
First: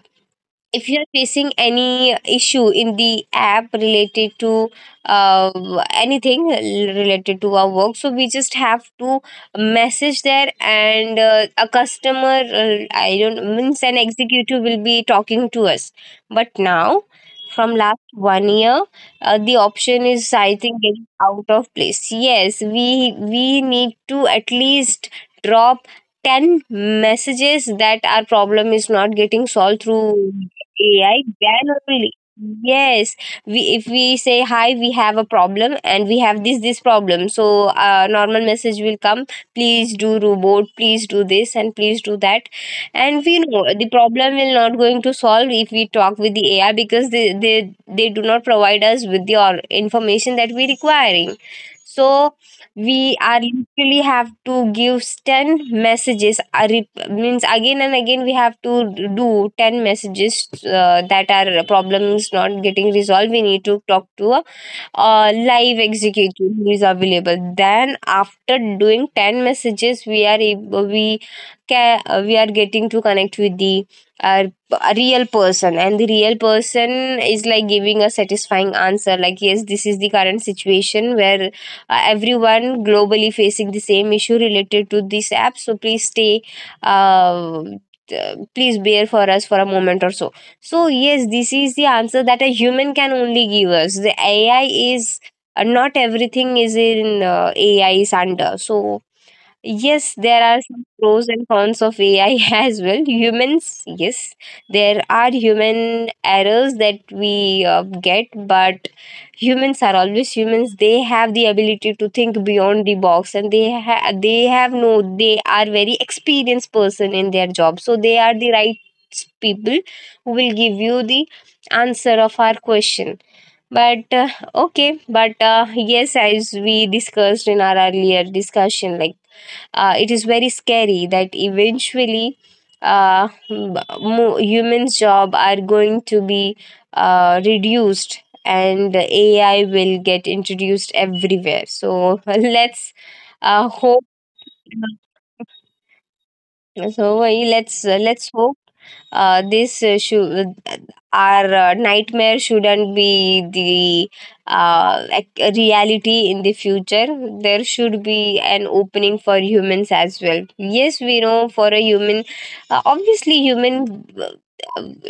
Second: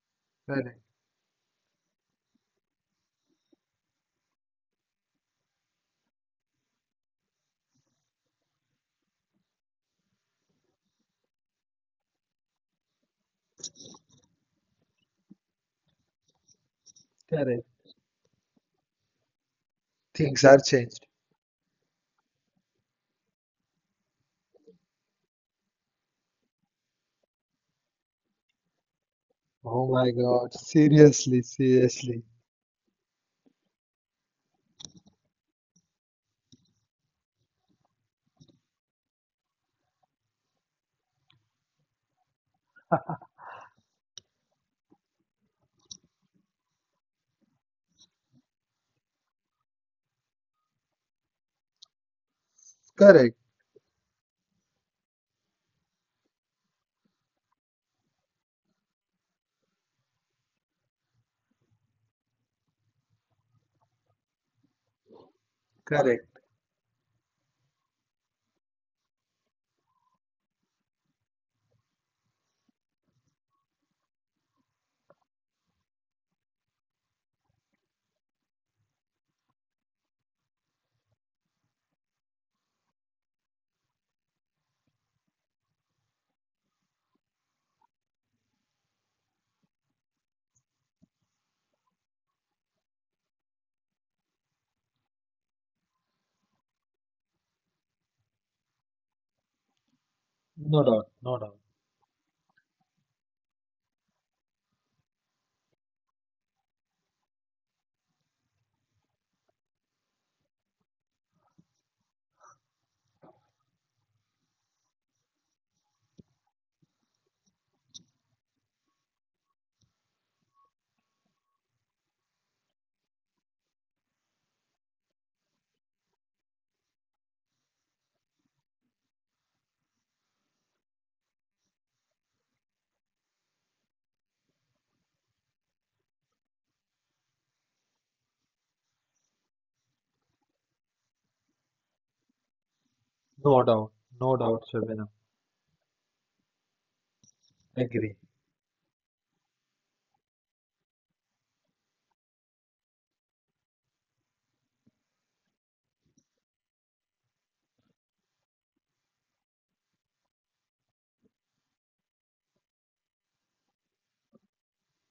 Speaker 1: if you are facing any issue in the app related to uh, anything related to our work, so we just have to message there, and a customer I don't means an executive will be talking to us. But now
Speaker 2: Correct.
Speaker 1: from last 1 year, the option is
Speaker 2: Things
Speaker 1: I
Speaker 2: are
Speaker 1: think getting
Speaker 2: changed.
Speaker 1: out of place. Yes, we need to at least drop 10 messages that our problem is not getting solved
Speaker 2: Oh
Speaker 1: through
Speaker 2: my God.
Speaker 1: AI,
Speaker 2: Seriously,
Speaker 1: then only.
Speaker 2: seriously.
Speaker 1: Yes, we, if we say hi, we have a problem and we have this problem. So normal message will come. Please do robot. Please do this and please do that. And we know the problem will not going to solve if we talk with the AI because they do not provide us with the all information that we requiring. So we
Speaker 2: Correct,
Speaker 1: are literally have to give 10 messages, means again and again we have to do 10 messages, that our problem is not getting resolved. We need to talk to live
Speaker 2: correct.
Speaker 1: executive who is available. Then after doing 10 messages, we can we are getting to connect with the a real person, and the real person is like giving a satisfying answer. Like yes, this is the current situation where everyone globally facing the same issue related to this app. So please stay. Uh, please bear for us for a moment or so. So, yes, this is the answer that a human can only give us. The AI is not everything is in AI is under. So, yes, there are
Speaker 2: No
Speaker 1: some
Speaker 2: doubt,
Speaker 1: pros
Speaker 2: no
Speaker 1: and
Speaker 2: doubt,
Speaker 1: cons of AI as well. Humans, yes, there are human errors that we get, but humans are always humans. They have the ability to think beyond the box, and they they have no. They are very experienced person in their job, so they are the right people who will give you the answer of our question. But okay, but yes, as we discussed in our earlier discussion, like it is very scary that eventually uh, m- humans job are going to be reduced, and ai will get introduced everywhere. So let's
Speaker 2: no doubt,
Speaker 1: hope.
Speaker 2: no doubt, Shabina.
Speaker 1: So
Speaker 2: Agree.
Speaker 1: let's hope this issue, our nightmare shouldn't be the like a reality in the future. There should be an opening for humans as well. Yes, we know for a human, obviously human,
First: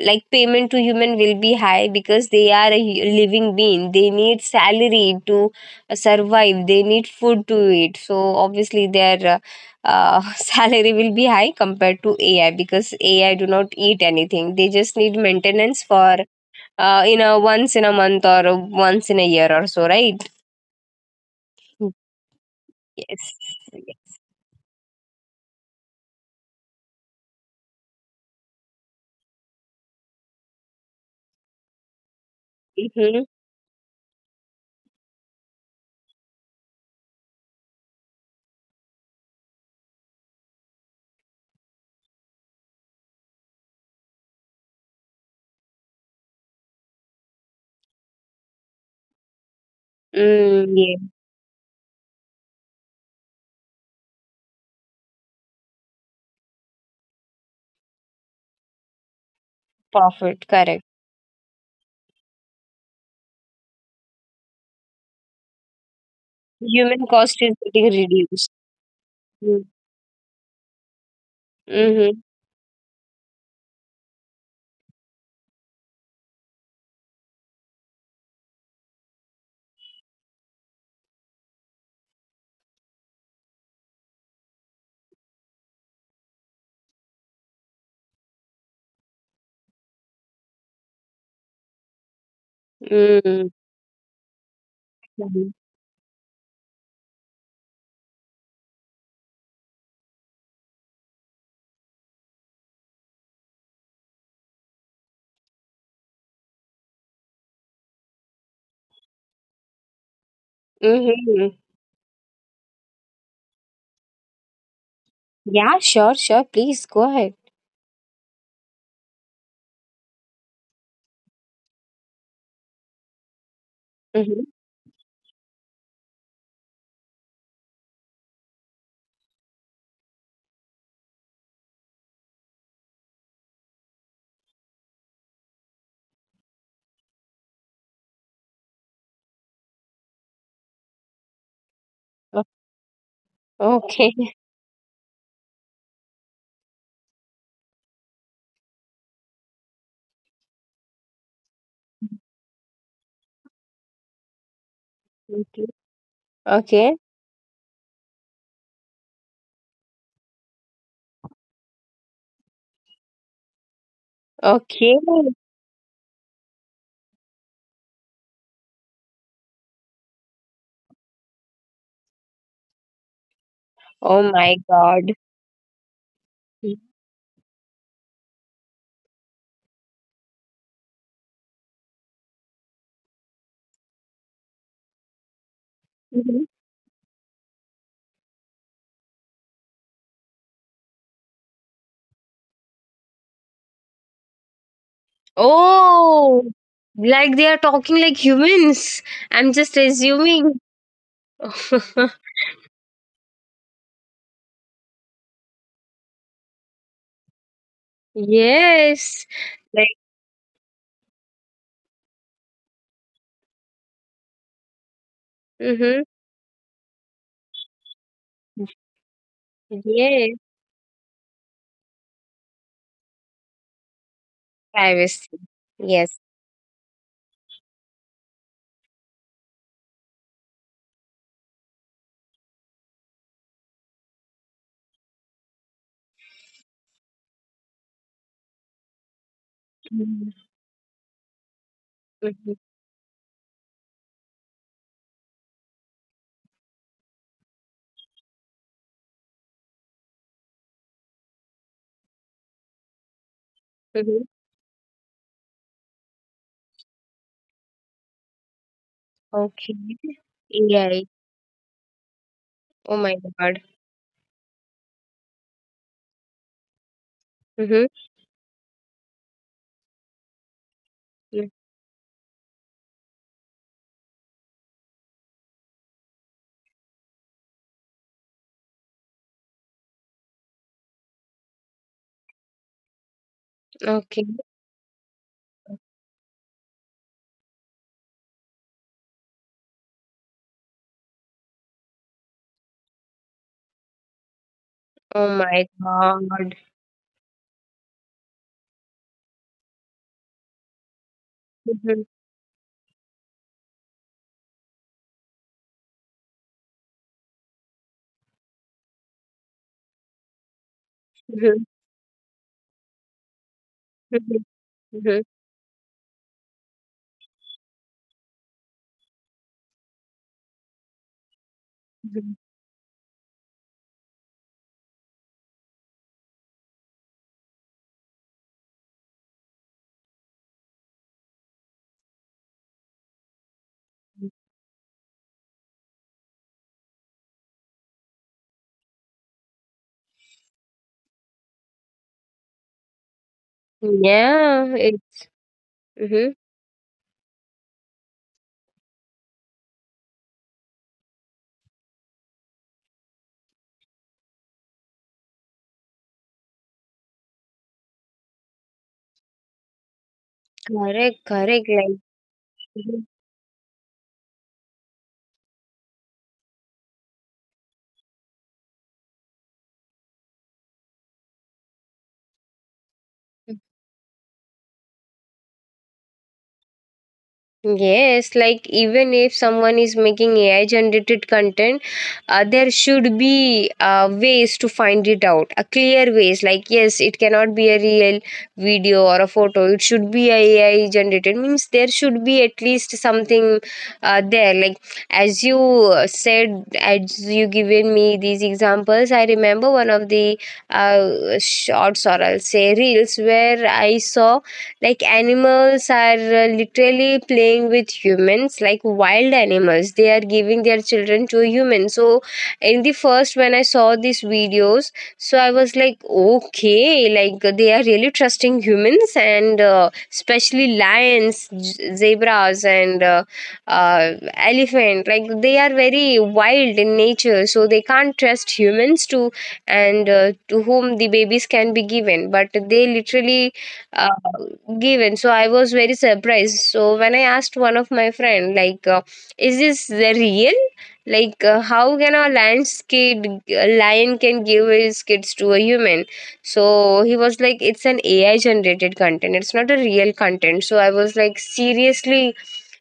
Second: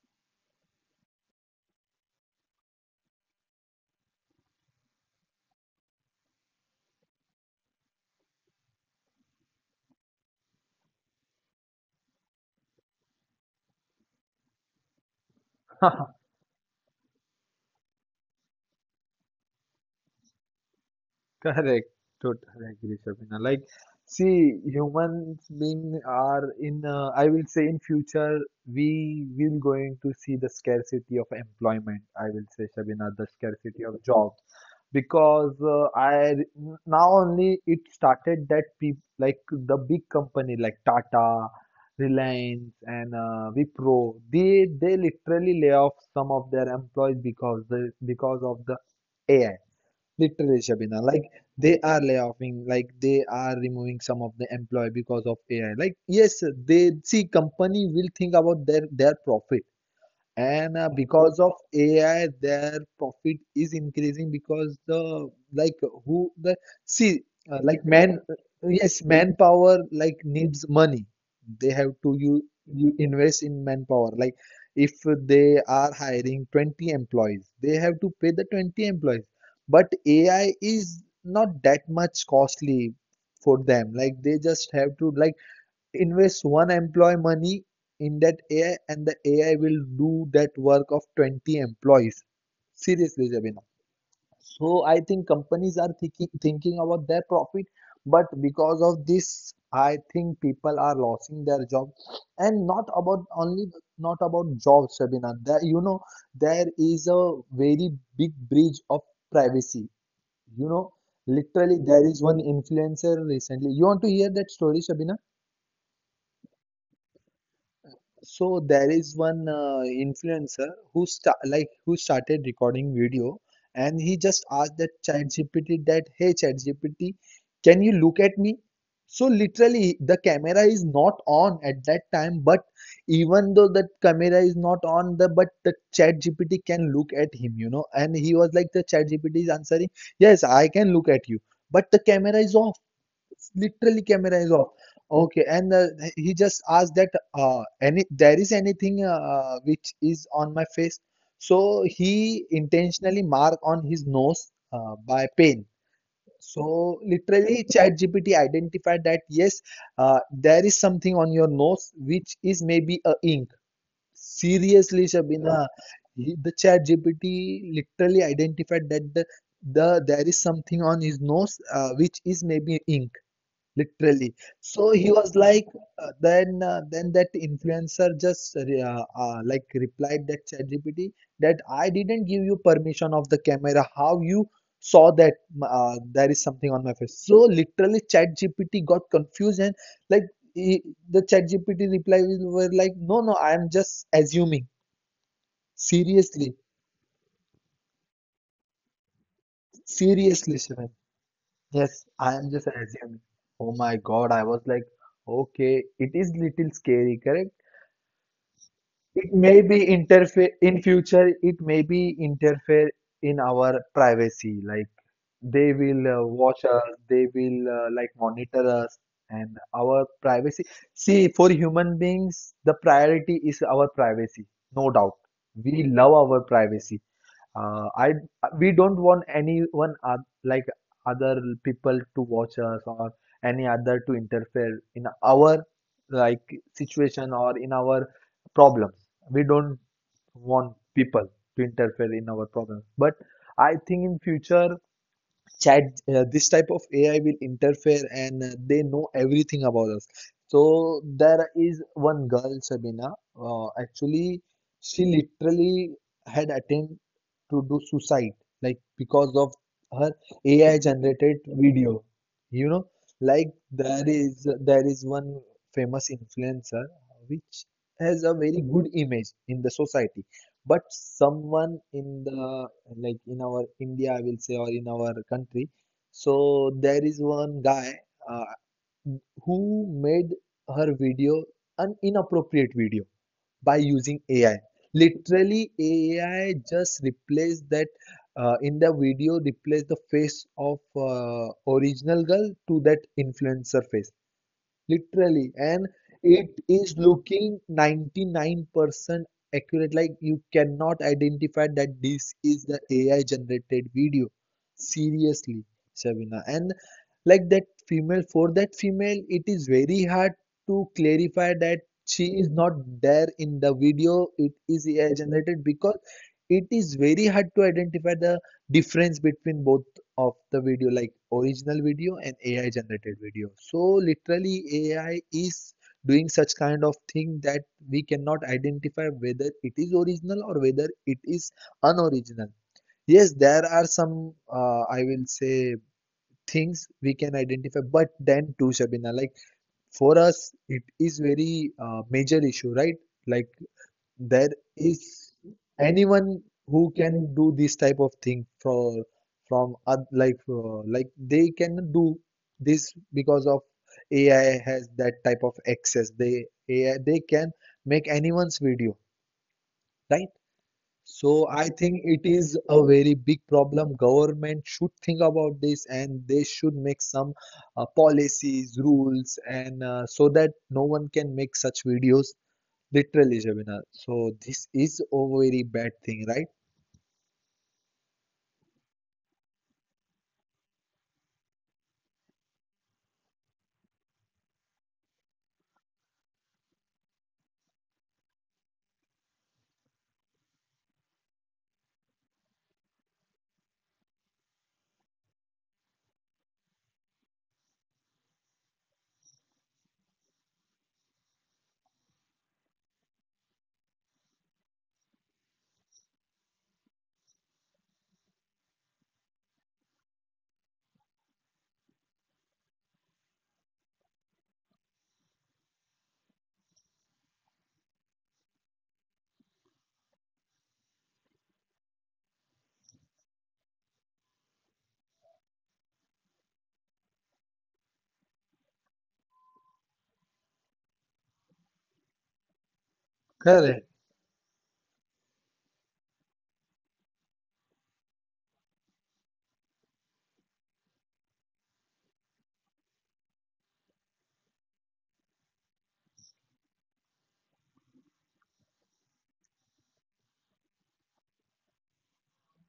Speaker 1: like payment to human will be high because they are a living being. They need salary to survive, they need food to eat. So obviously their salary will be high compared to AI, because AI do not eat anything. They just need maintenance for you know once in a month or once in a year or so, right?
Speaker 2: Correct. Totally agree,
Speaker 1: Yes.
Speaker 2: Shabina. Like, see, humans being are in, I will say in future, we will going to see the scarcity of employment. I will say, Shabina,
Speaker 1: Mm-hmm.
Speaker 2: the scarcity of job. Because I now only it started that people like the big company like Tata, Reliance, and Wipro, they literally lay off some of their employees because the because of the AI. Literally,
Speaker 1: Mm, yeah.
Speaker 2: Shabina, like they are layoffing, like they are removing some of the employee because of AI. Like yes, they see company will think about their profit,
Speaker 1: Profit.
Speaker 2: and
Speaker 1: Correct.
Speaker 2: because of AI, their profit is increasing because the like who the
Speaker 1: Human
Speaker 2: see,
Speaker 1: cost is
Speaker 2: like
Speaker 1: getting
Speaker 2: man
Speaker 1: reduced.
Speaker 2: yes,
Speaker 1: Mm-hmm.
Speaker 2: manpower like needs money. They have to you invest in manpower. Like if they are hiring 20 employees, they have to pay the 20 employees. But AI is not that much costly for them. Like they just have to like invest one employee money in that AI, and the AI will do that work of 20 employees. Seriously,
Speaker 1: Mm-hmm.
Speaker 2: Jabina. So I think companies are thinking about their profit, but because of this, I think people are losing their job. And not about only, not about jobs, Sabina. There, you know, there is a very big breach of privacy. You know,
Speaker 1: Mm-hmm.
Speaker 2: literally there is one influencer recently. You want to hear that story, Sabina?
Speaker 1: Yeah. Sure. Sure. Please go ahead.
Speaker 2: So there is one influencer who start like who started recording video, and he
Speaker 1: Mm-hmm.
Speaker 2: just asked that ChatGPT that, hey ChatGPT, can you look at me? So literally the camera is not on at that time, but even though that camera is not on the but the ChatGPT can look at him, you know. And he was like the ChatGPT is answering, yes, I can look at you, but the camera is off, literally
Speaker 1: Okay.
Speaker 2: camera is off. Okay, and he just asked that any there is anything which is on my face. So he intentionally mark on his nose by
Speaker 1: Okay.
Speaker 2: pen.
Speaker 1: Okay.
Speaker 2: So literally, ChatGPT identified that yes, there is something on your nose which is maybe a ink.
Speaker 1: Okay.
Speaker 2: Seriously, Shabina, the ChatGPT literally identified that there is something on his nose which is maybe ink,
Speaker 1: Oh
Speaker 2: literally.
Speaker 1: my
Speaker 2: So
Speaker 1: God.
Speaker 2: he was like, then that influencer just like replied that ChatGPT that I didn't give you permission of the camera, how you saw that there is something on my face. So literally ChatGPT got confused, and like he, the ChatGPT reply were like, no no, I am just assuming.
Speaker 1: Oh,
Speaker 2: Seriously,
Speaker 1: like they are talking like humans. I'm just assuming.
Speaker 2: seriously, Shivan, yes, I am just assuming. Oh my God, I was like, okay, it is little scary, correct?
Speaker 1: Yes.
Speaker 2: It may be
Speaker 1: Like,
Speaker 2: interfere in future, it may be interfere in our privacy. Like they
Speaker 1: mm-hmm.
Speaker 2: will watch us, they will like monitor us and our
Speaker 1: Yes,
Speaker 2: privacy. See, for human beings, the priority is our privacy, no doubt.
Speaker 1: privacy.
Speaker 2: We love
Speaker 1: Yes.
Speaker 2: our privacy. I We don't want anyone like other people to watch us or any other to interfere in our like situation or in our problems. We don't
Speaker 1: Mm-hmm.
Speaker 2: want people to interfere in our problems. But I think in future chat this type of AI will interfere, and they know everything about us. So there is one girl, Sabina,
Speaker 1: Mm-hmm.
Speaker 2: actually, she literally had attempt to do suicide, like because of
Speaker 1: Okay.
Speaker 2: her AI
Speaker 1: AI.
Speaker 2: generated video, you know.
Speaker 1: Oh my
Speaker 2: Like
Speaker 1: God.
Speaker 2: there is one famous influencer which
Speaker 1: Mm-hmm.
Speaker 2: has a very good image in the society. But
Speaker 1: Mm-hmm.
Speaker 2: someone in the like in our India, I will say, or in our country. So there is one guy uh, who made her video, an inappropriate video, by
Speaker 1: Okay.
Speaker 2: using AI. Literally, AI just replaced that in the video, replaced the face of original girl to that influencer face
Speaker 1: Oh
Speaker 2: literally,
Speaker 1: my
Speaker 2: and
Speaker 1: God.
Speaker 2: it is looking 99% accurate. Like you cannot identify
Speaker 1: Mm-hmm.
Speaker 2: that this is the AI generated video, seriously, Shavina. And like that female, for that female it is very hard to clarify
Speaker 1: Mm-hmm.
Speaker 2: that she is not there in the video,
Speaker 1: Mm-hmm.
Speaker 2: it is AI
Speaker 1: Mm-hmm.
Speaker 2: generated, because it is very hard to identify the difference between both of the video, like original video
Speaker 1: Mm-hmm.
Speaker 2: and AI generated video. So literally, AI is doing such kind of thing that we cannot identify whether it is original or whether it is unoriginal. Yes, there are some I will say things we can identify, but then too, Shabina, like for us it is very major issue, right? Like there
Speaker 1: Yeah. It,
Speaker 2: is
Speaker 1: mm-hmm.
Speaker 2: anyone who can do this type of thing for like they can do this because of AI has that type of access, they AI, they can make anyone's video, right?
Speaker 1: Correct.
Speaker 2: So
Speaker 1: Correct.
Speaker 2: I
Speaker 1: Like.
Speaker 2: think it is a
Speaker 1: Mm-hmm.
Speaker 2: very big problem. Government should think about this, and they should make some policies, rules, and so that no one can make such videos literally, Shabina. So this is a very bad thing, right?
Speaker 1: Yes, like even if someone is making AI generated content, there should be ways to find it out, a clear ways. Like yes, it cannot be a real video or a photo. It should be a AI generated. Means there should be at least something there. Like as you said, as you given me these examples, I remember one of the shorts, or I'll say reels, where I saw like animals are literally playing with humans, like wild animals, they are giving their children to a human. So in the first when I saw these videos, so I was like okay, like they are really trusting humans. And especially lions, zebras, and elephant, like they are very wild in nature, so they can't trust humans to, and to whom the babies can be given. But they literally
Speaker 2: Correct.
Speaker 1: uh, given. So I was very surprised, so when I asked one of my friend like is this the real, like how can a lion's kid, a lion can give his kids to a human? So he was like it's an ai generated content, it's not a real content. So I was like seriously?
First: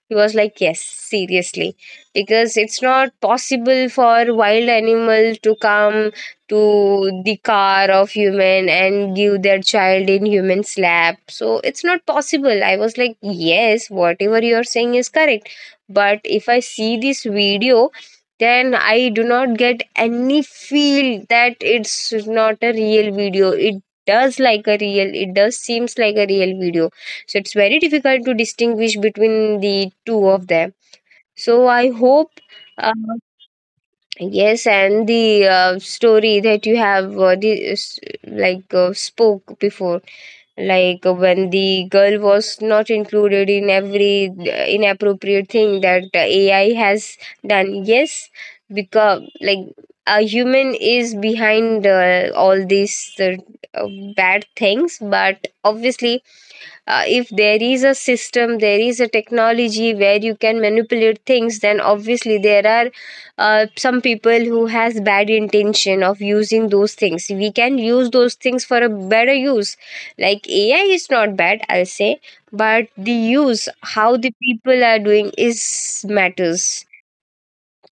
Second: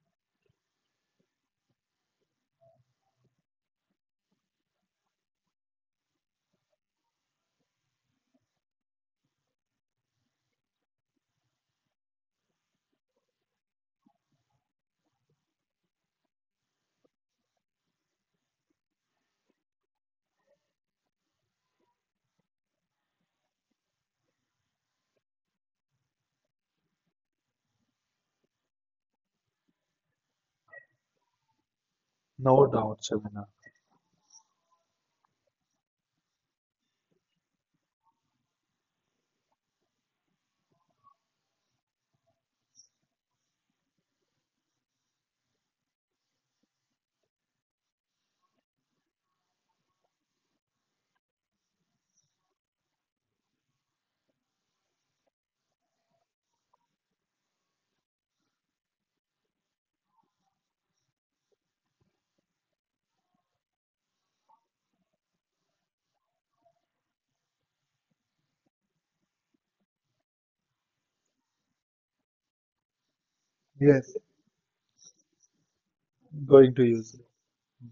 Speaker 1: He was like, yes, seriously. Because it's not possible for wild animal to come to the car of human and give their child in human's lap. So it's not possible. I was like, yes, whatever you're saying is correct. But if I see this video, then I do not get any feel that it's not a real video. It does like a real, it does seems like a real video. So it's very difficult to distinguish between the two of them. So I hope
Speaker 2: No
Speaker 1: uh,
Speaker 2: doubt, Shabina.
Speaker 1: yes, and the story that you have like spoke before, like when the girl was not included in every inappropriate thing that ai has done, yes. Because like a human is behind all these uh, bad things. But obviously if there is a system, there is a technology where you can manipulate things, then obviously there are some people who has bad intention of using those things. We can use those things for a better use. Like ai is not bad, I'll say, but the use how
Speaker 2: Yes,
Speaker 1: the people are doing is
Speaker 2: going
Speaker 1: matters.
Speaker 2: to use it.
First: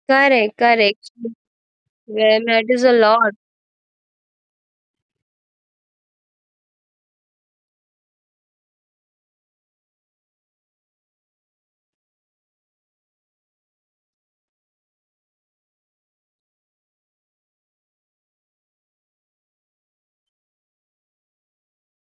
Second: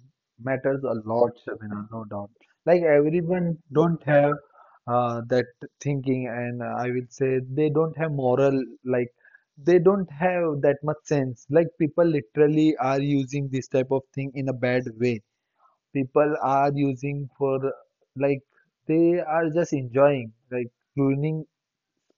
Speaker 1: Correct,
Speaker 2: Matters a
Speaker 1: correct.
Speaker 2: lot, Shabina, no doubt.
Speaker 1: Yeah,
Speaker 2: Like
Speaker 1: matters a lot.
Speaker 2: everyone don't have that thinking, and I will say they don't have moral. Like they don't have that much sense. Like people literally are using this type of thing in a bad way. People are using for like they are just enjoying, like ruining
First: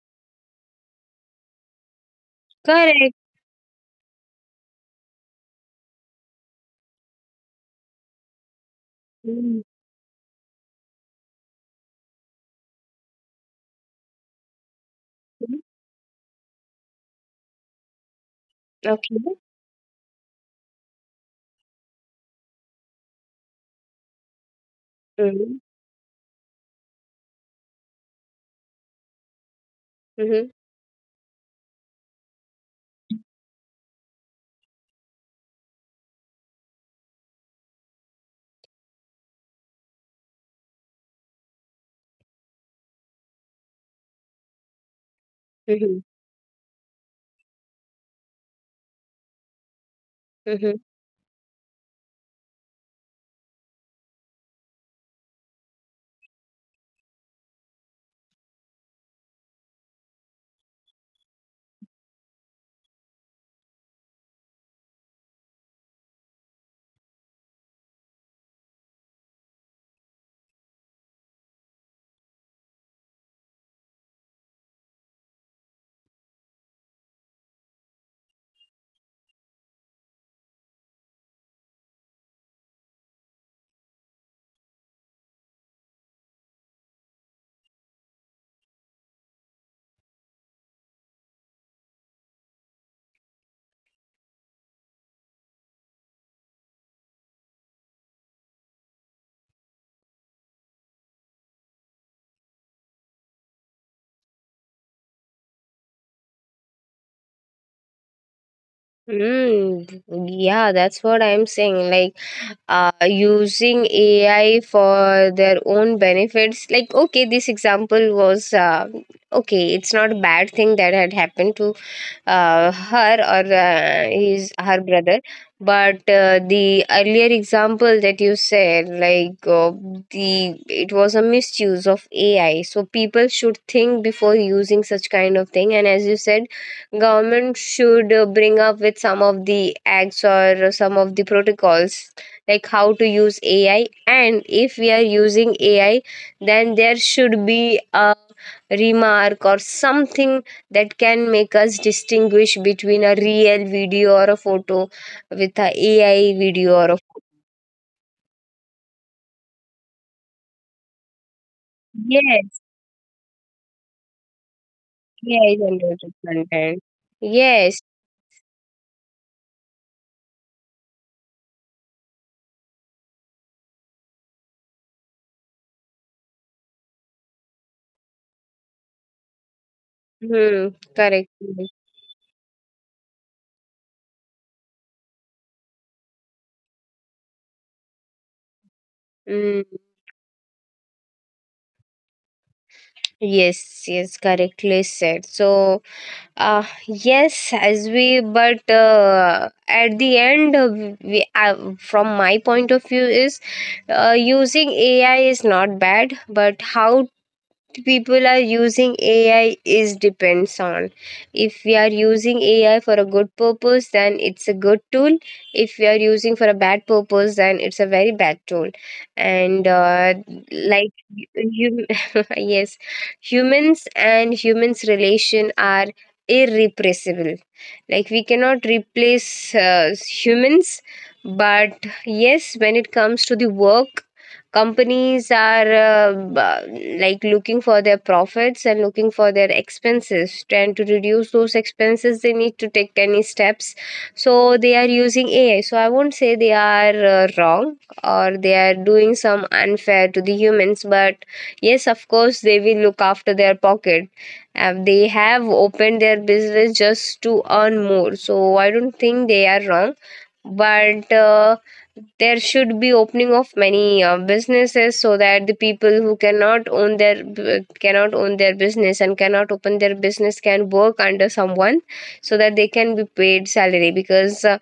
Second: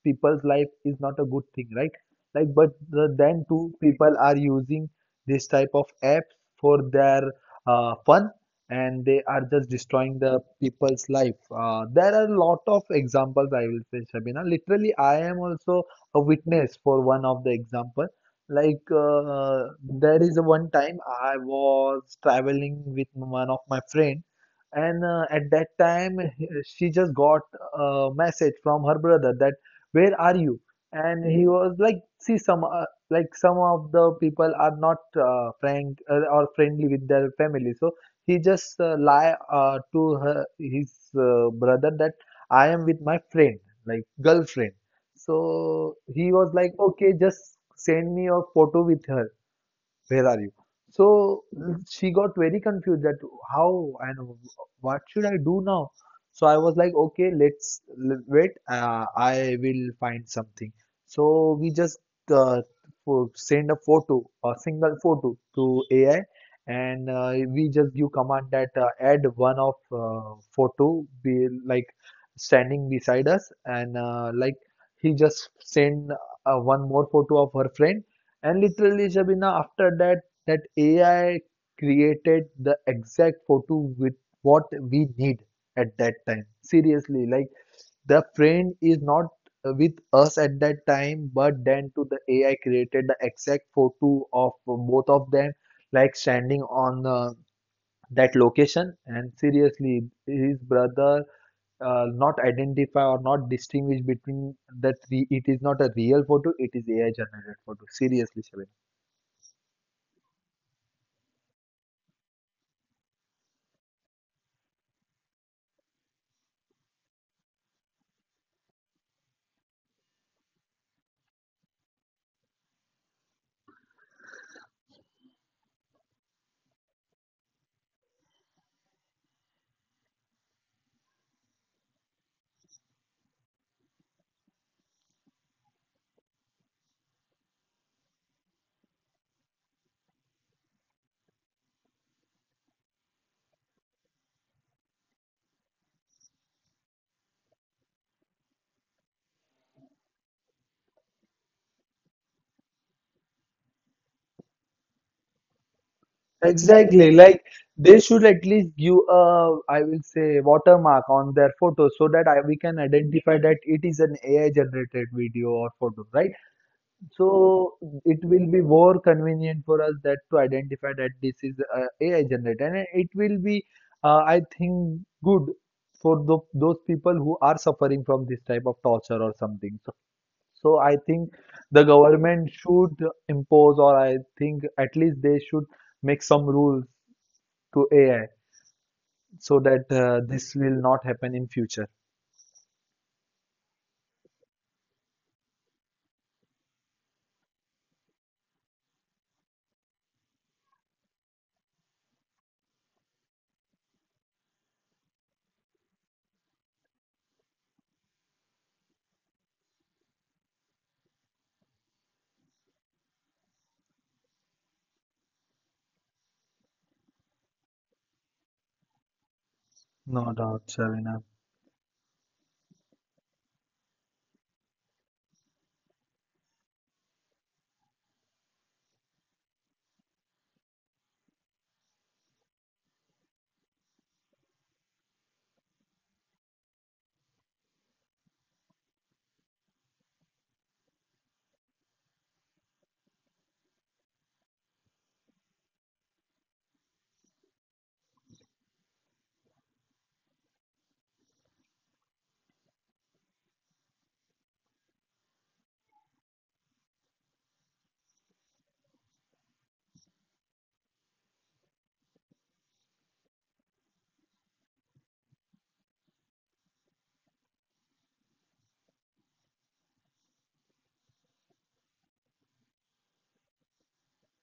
Speaker 2: people's life is not a good thing, right? Like but
Speaker 1: Correct.
Speaker 2: then too people are using this type of apps for their fun, and they are
Speaker 1: Mm.
Speaker 2: just destroying the people's life. There are a lot of examples, I will say, Shabina. Literally, I am also a witness for one of the example. like
Speaker 1: Okay.
Speaker 2: uh, there is one time I was traveling with one of my friend, and at
Speaker 1: Mm-hmm.
Speaker 2: that time she just got a message from her brother that where are
Speaker 1: Mm-hmm.
Speaker 2: you. And he was like, see, some like some of the people are not frank or friendly with their family. So he just lie to her, his brother that I am with my friend, like girlfriend. So
Speaker 1: Mm-hmm.
Speaker 2: he was like, okay, just send me a photo with her, where are you?
Speaker 1: Mm-hmm.
Speaker 2: So she got very confused that how and what should I do now? So I was like, okay, let's wait. I will find something. So we just uh, send a photo, a single photo to AI, and we just give command that add one of photo be like standing beside us, and like he just send one more photo of her friend. And literally, Shabina, after that, that AI created the exact photo with what we need at that time. Seriously, like the friend is not with us at that time, but then to the AI created the exact photo of both of them, like standing on that location. And seriously, his brother not identify or not distinguish between that. It is not a real photo; it is AI generated photo. Seriously, Shabina.
Speaker 1: Mm, yeah, that's what I'm saying. Like, using AI for their own benefits. Like, okay, this example was okay. It's not a bad thing that had happened to her, or his, her brother. But the earlier example that you said, like the it was a misuse of ai. So people should think before using such kind of thing. And as you said, government should bring up with some of the acts or some of the protocols, like how to use ai. And if we are using ai, then there should be a remark or something that can make us distinguish between a real video or a photo with a AI video or a photo.
Speaker 2: Exactly, like they should at least give a, I will say, watermark on their photo so that
Speaker 1: Yes,
Speaker 2: we can identify that it is an AI generated
Speaker 1: AI
Speaker 2: video or
Speaker 1: generated
Speaker 2: photo, right?
Speaker 1: content. Yes.
Speaker 2: So it will be more convenient for us that to identify that this is AI generated, and it will be, I think, good for those people who are suffering from this type of torture or something. So,
Speaker 1: Hmm.
Speaker 2: so I
Speaker 1: Correct.
Speaker 2: think the government should impose, or I think at least they should make some rules to AI
Speaker 1: Mm.
Speaker 2: so that this will not happen in future.
Speaker 1: Yes, yes, correctly said. So, yes, as we, but at the end, we, from my point of view, is using AI is not bad, but how people are using AI is depends on. If we are using AI for a good purpose, then it's a good tool. If we are using for a bad purpose, then it's a very bad tool. And uh,
Speaker 2: No doubt,
Speaker 1: like
Speaker 2: Shabina.
Speaker 1: you, yes, humans and humans relation are irrepressible. Like we cannot replace humans, but yes, when it comes to the work, companies are like looking for their profits and looking for their expenses, and to reduce those expenses they need to take any steps, so they are using AI. So I won't say they are wrong or they are doing some unfair to the humans, but yes, of course they will look after their pocket. They have opened their business just to earn more, so I don't think they are wrong. But uh, there should be opening of many businesses so that the people who cannot own their business and cannot open their business can work under someone, so that they can be paid salary. because uh,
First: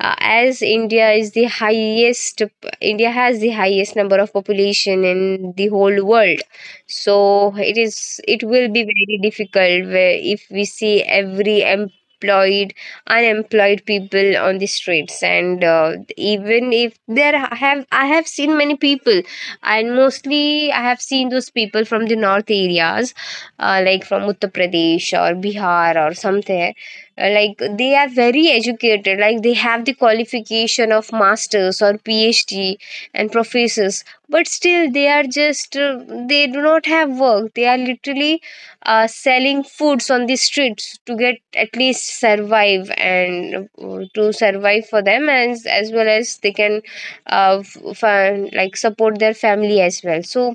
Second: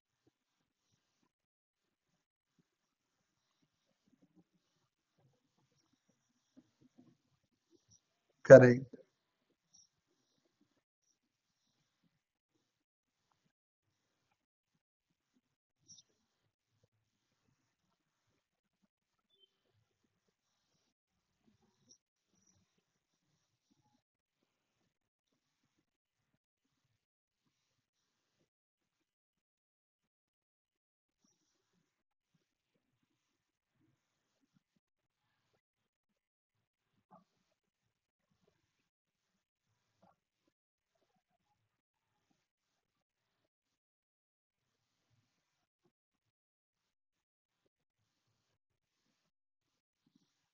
Speaker 1: uh, as India is the highest, India has the highest number of population in the whole world, so it will be
Speaker 2: Correct,
Speaker 1: very difficult where if we see every employed, unemployed people on the streets. And uh, even if there have, I have seen many people, and mostly I have seen those people from the north areas, like from Uttar Pradesh or Bihar or something. Like they are very educated, like they have the qualification of masters or PhD and professors, but still they are just they do not have work. They are literally selling foods on the streets to get at least survive, and to survive for them and as well as they can like support their family as well. So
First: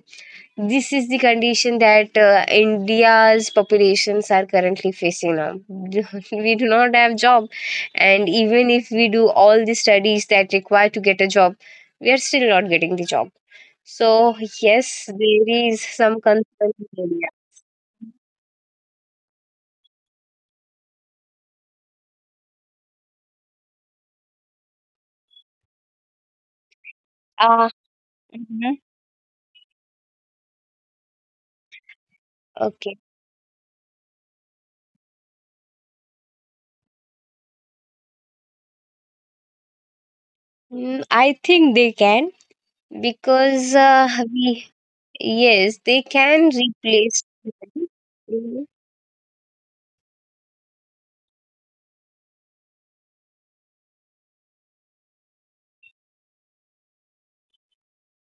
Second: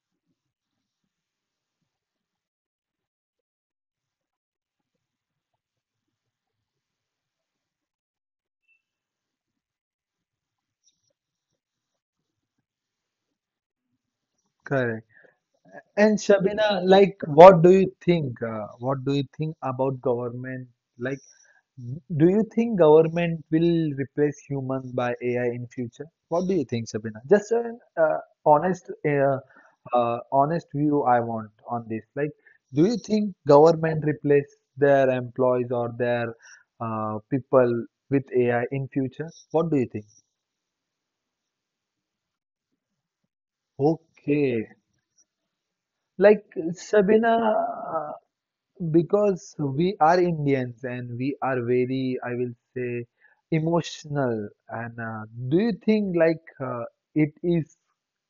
Speaker 1: this is the condition that India's populations are currently facing now. We do not have job, and even if we do all the studies that require to get a job, we are still not getting the job. So yes,
Speaker 2: correct.
Speaker 1: there is
Speaker 2: And
Speaker 1: some
Speaker 2: Shabina,
Speaker 1: concern in
Speaker 2: like,
Speaker 1: the
Speaker 2: what do you think? What do you think about government? Like, do you think government will replace humans by AI in future? What do you think, Shabina? Just
Speaker 1: area. uh,
Speaker 2: an honest honest view I want on this. Like,
Speaker 1: Okay.
Speaker 2: do you think government replace their employees or their people with AI in future? What do you think?
Speaker 1: Mm, I think they can, because we
Speaker 2: Okay,
Speaker 1: yes, they can
Speaker 2: like
Speaker 1: replace.
Speaker 2: Sabina, uh, because we are Indians and we are very, I will say, emotional. And do you think like it is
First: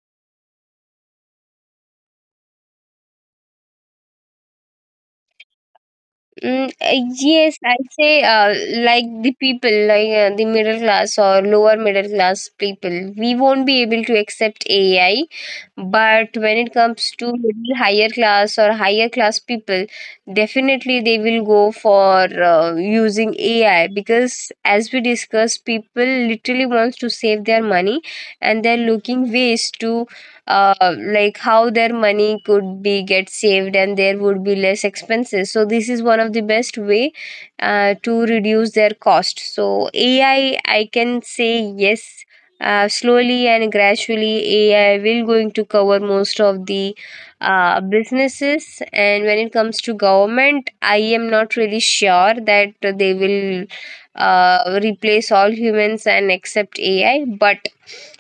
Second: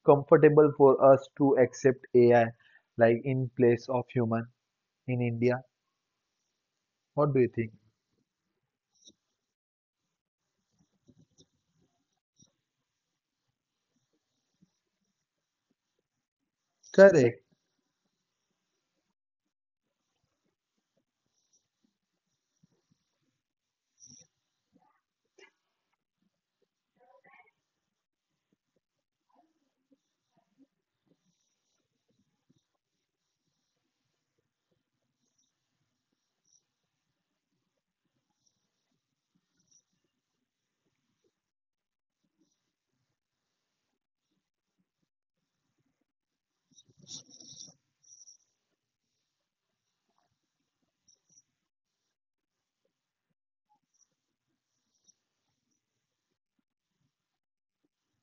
Speaker 2: comfortable for us to accept AI like in place of human in India? What do you
Speaker 1: Yes,
Speaker 2: think?
Speaker 1: I say, like the people, like the middle class or lower middle class people, we won't be able to accept AI. But when it comes to
Speaker 2: Correct.
Speaker 1: little higher class or higher class people, definitely they will go for using AI because, as we discussed, people literally wants to save their money, and they're looking ways to like how their money could be get saved and there would be less expenses. So this is one of the best way to reduce their cost. So AI, I can say yes, slowly and gradually, AI will going to cover most of the businesses. And when it comes to government, I am not really sure that they will replace all humans and accept AI, but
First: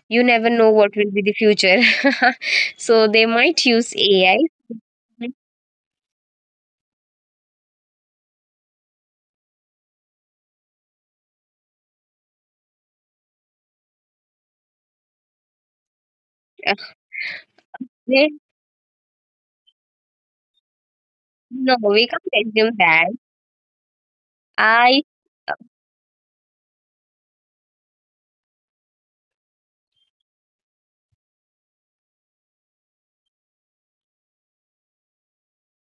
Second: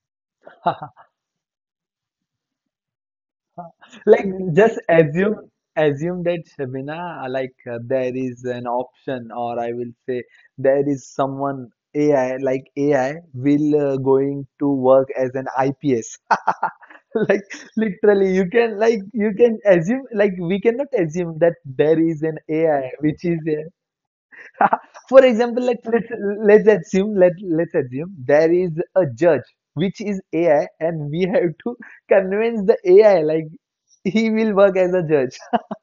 Speaker 1: you never know what will be the future. So they might use
Speaker 2: Like
Speaker 1: AI.
Speaker 2: just assume, that Shabina, like there is an option, or I will say there is someone AI, like AI will going to work as an IPS. Like
Speaker 1: they,
Speaker 2: literally, you can, like you can assume, like we cannot assume that
Speaker 1: no, we
Speaker 2: there is
Speaker 1: can't
Speaker 2: an
Speaker 1: assume
Speaker 2: AI
Speaker 1: that.
Speaker 2: which is a
Speaker 1: I
Speaker 2: For example, like let's assume let let's assume there is a judge which is AI, and we have to convince the AI like he will work as a judge.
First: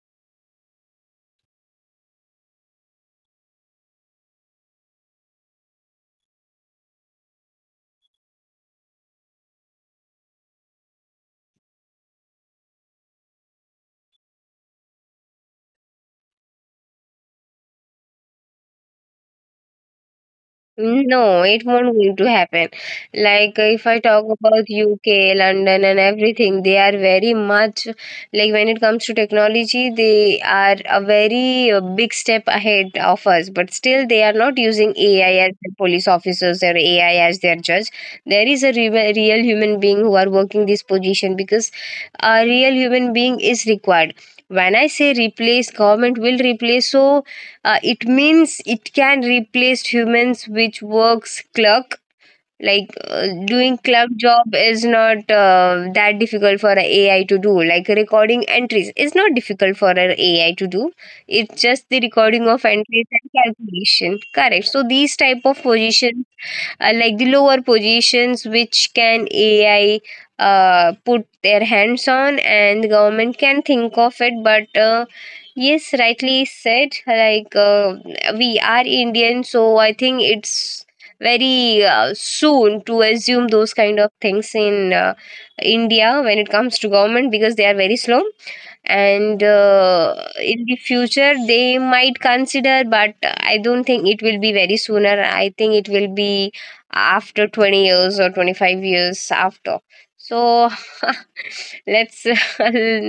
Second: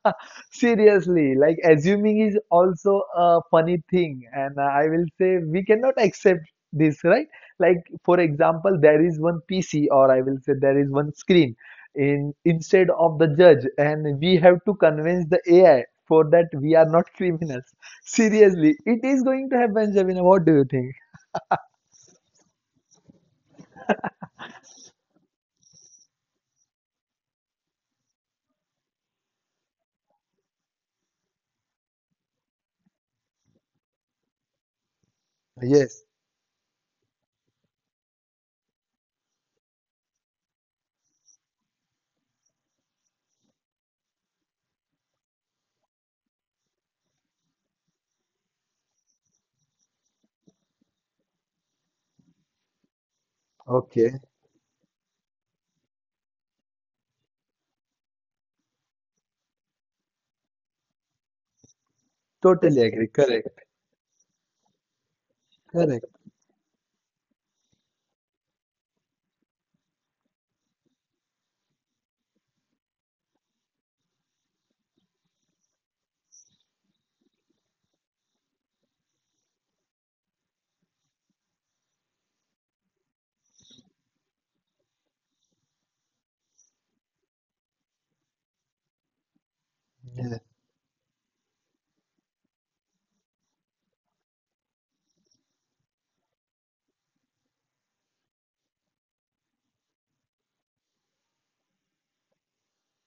Speaker 2: Seriously, like assuming is also a funny thing, and I will say we cannot accept this, right? Like for example, there is one PC, or I will say there is one screen in instead of the judge, and we have to convince the AI for that we are not criminals. Seriously, it is going to happen, Javina. What do you think?
Speaker 1: No, it won't going to happen. If I talk about UK, London and everything, they are very much like when it comes to technology, they are a very big step ahead of us. But still, they are not using AI as their
Speaker 2: Yes.
Speaker 1: police officers or AI as their judge. There is a re real human being who are working this position because a real human being is required. When I say replace, government will replace. So it means it can replace humans which works clerk. Doing clerk
Speaker 2: Okay.
Speaker 1: job is not that difficult for a AI to do. Like recording entries is not difficult for an AI to do. It's just the recording of
Speaker 2: Totally
Speaker 1: entries
Speaker 2: agree.
Speaker 1: and
Speaker 2: Correct.
Speaker 1: calculation, correct? So these type of
Speaker 2: Correct.
Speaker 1: position, like the lower positions which can AI put their hands on, and the government can think of it. But Yes, rightly said. We are Indian, so I think it's very soon to assume those kind of things in India when it comes to government, because they are very slow. And
Speaker 2: Yeah.
Speaker 1: In the future they might consider, but I don't think it will be very sooner. I think it will be after 20 years or 25 years after. So let's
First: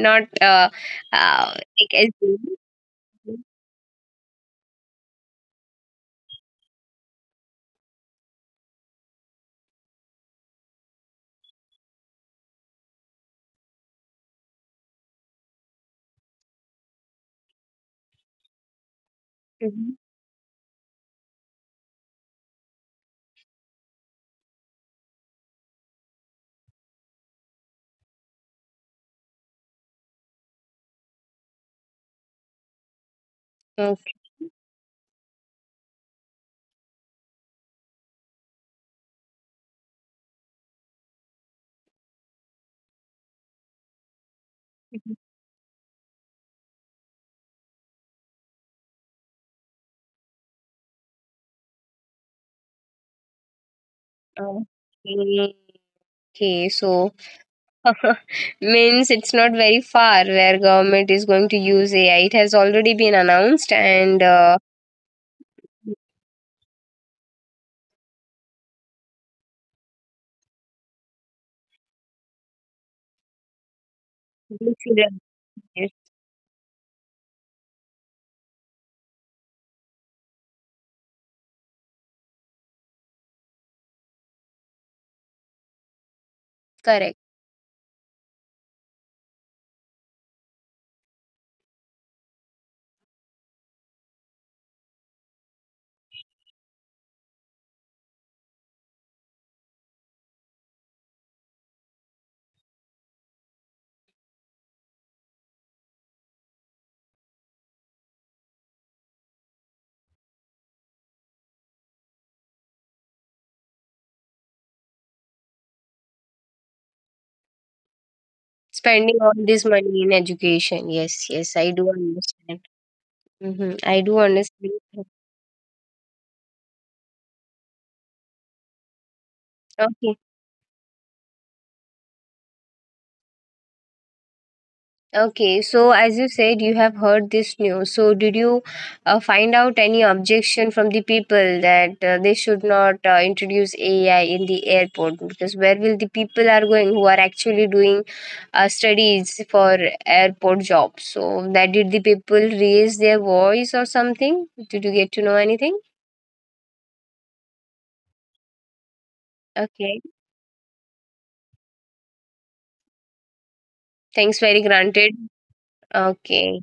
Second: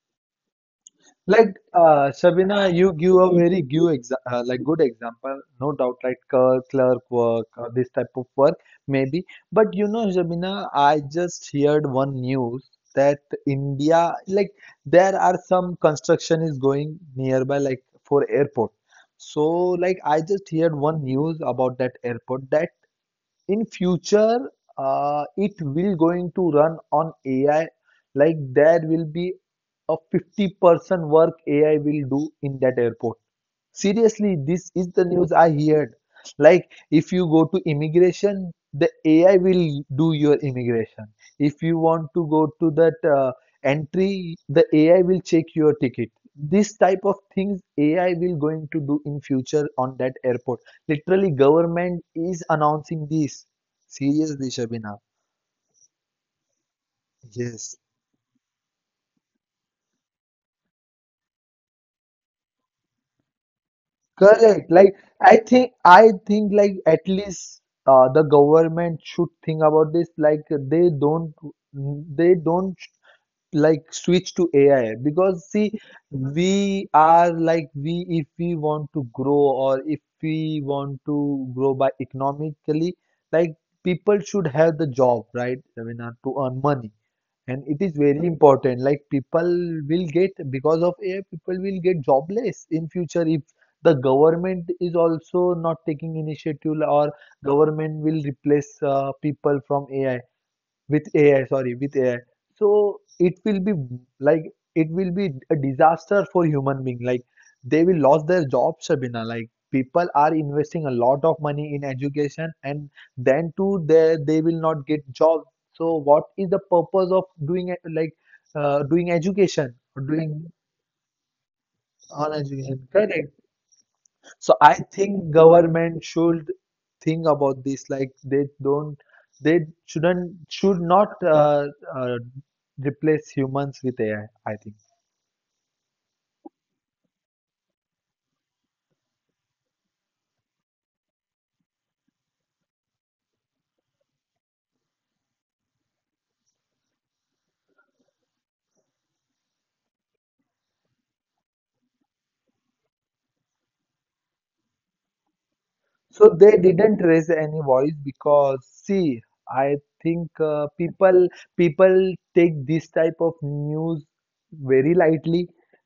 Speaker 1: not
Speaker 2: Like,
Speaker 1: like assume.
Speaker 2: Shabina, you give a very give exa like good example, no doubt. Like clerk, clerk work, or this type of work, maybe. But you know, Shabina, I just heard one news that India, like, there are some construction is going nearby, like for airport. So,
Speaker 1: Mhm.
Speaker 2: like, I just heard one news about that airport that in future it will going to run on AI. Like there will be a 50% work AI will do in that airport.
Speaker 1: okay
Speaker 2: Seriously, this is the news I heard. Like, if you go to immigration, the AI will do your immigration. If you want to go to that entry, the AI will
Speaker 1: okay.
Speaker 2: check your ticket. This type of things AI will going to do in future on that airport. Literally, government is announcing this. Seriously, Shabina.
Speaker 1: Okay, so
Speaker 2: Yes.
Speaker 1: means it's not very far where government is going to use AI. It has already been announced. And
Speaker 2: Correct. Like I think, like at least the government should think about this. Like they don't like switch to AI,
Speaker 1: uh,
Speaker 2: because see, we are like we, if we want to grow or if we want to grow by economically, like people should have the job, right? I mean to earn money,
Speaker 1: Correct.
Speaker 2: and it is very important. Like people will get, because of AI, people will get jobless in future if the government is also not taking initiative or government will replace people from AI with AI, sorry, with AI. So it will be like it will be a disaster for human being. Like they will lose their jobs, Shabina. Like people are investing a lot of money in education, and then too they will not get jobs. So what is the purpose of doing it, like
Speaker 1: Spending all
Speaker 2: doing
Speaker 1: this money
Speaker 2: education
Speaker 1: in
Speaker 2: or doing
Speaker 1: education. Yes, yes, I do understand.
Speaker 2: on education? Correct.
Speaker 1: Mm-hmm. I do understand.
Speaker 2: So I think government should think about this. Like they
Speaker 1: Okay,
Speaker 2: shouldn't, should not uh, replace humans with AI. I think.
Speaker 1: okay. So, as you said, you have heard this news. So, did you find out any objection from the people that they should not introduce AI in the airport? Because where will the people are going who are actually doing studies for airport jobs? So, that did the people raise their voice or something? Did you get to know anything?
Speaker 2: So they didn't raise any voice because see,
Speaker 1: Okay.
Speaker 2: I think people take this type of
Speaker 1: Thanks, very
Speaker 2: news
Speaker 1: granted.
Speaker 2: very lightly.
Speaker 1: Okay.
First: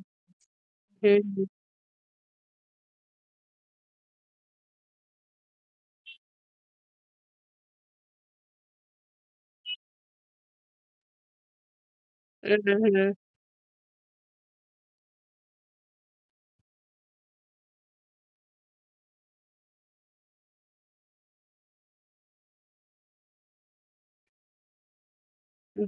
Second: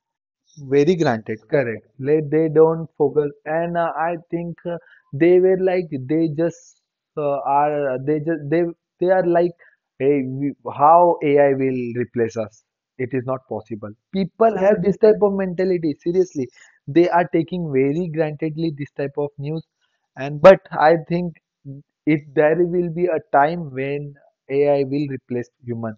Speaker 2: Very granted,
Speaker 1: Mhm.
Speaker 2: correct. Like they don't focus, and I think they were like they just are they just they are like, hey we, how AI will replace us.
Speaker 1: Mhm.
Speaker 2: It is not possible. People have this type of mentality. Seriously, they are taking very grantedly this type of news, and but I think it there will be a time when AI will replace human.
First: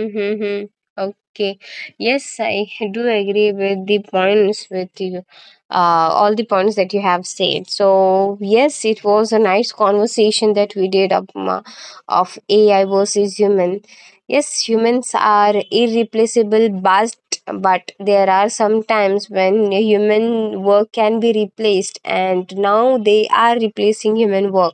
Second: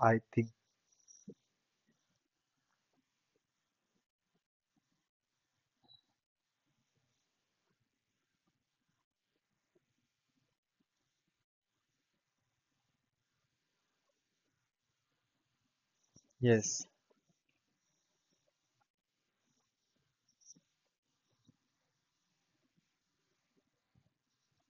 Speaker 2: I think
Speaker 1: Okay. Yes, I do agree with the points with you, all the points that you have said. So yes, it was a nice conversation that we did of, of AI versus human. Yes, humans are irreplaceable,
Speaker 2: yes,
Speaker 1: but there are some times when human work can be replaced, and now they are replacing human work.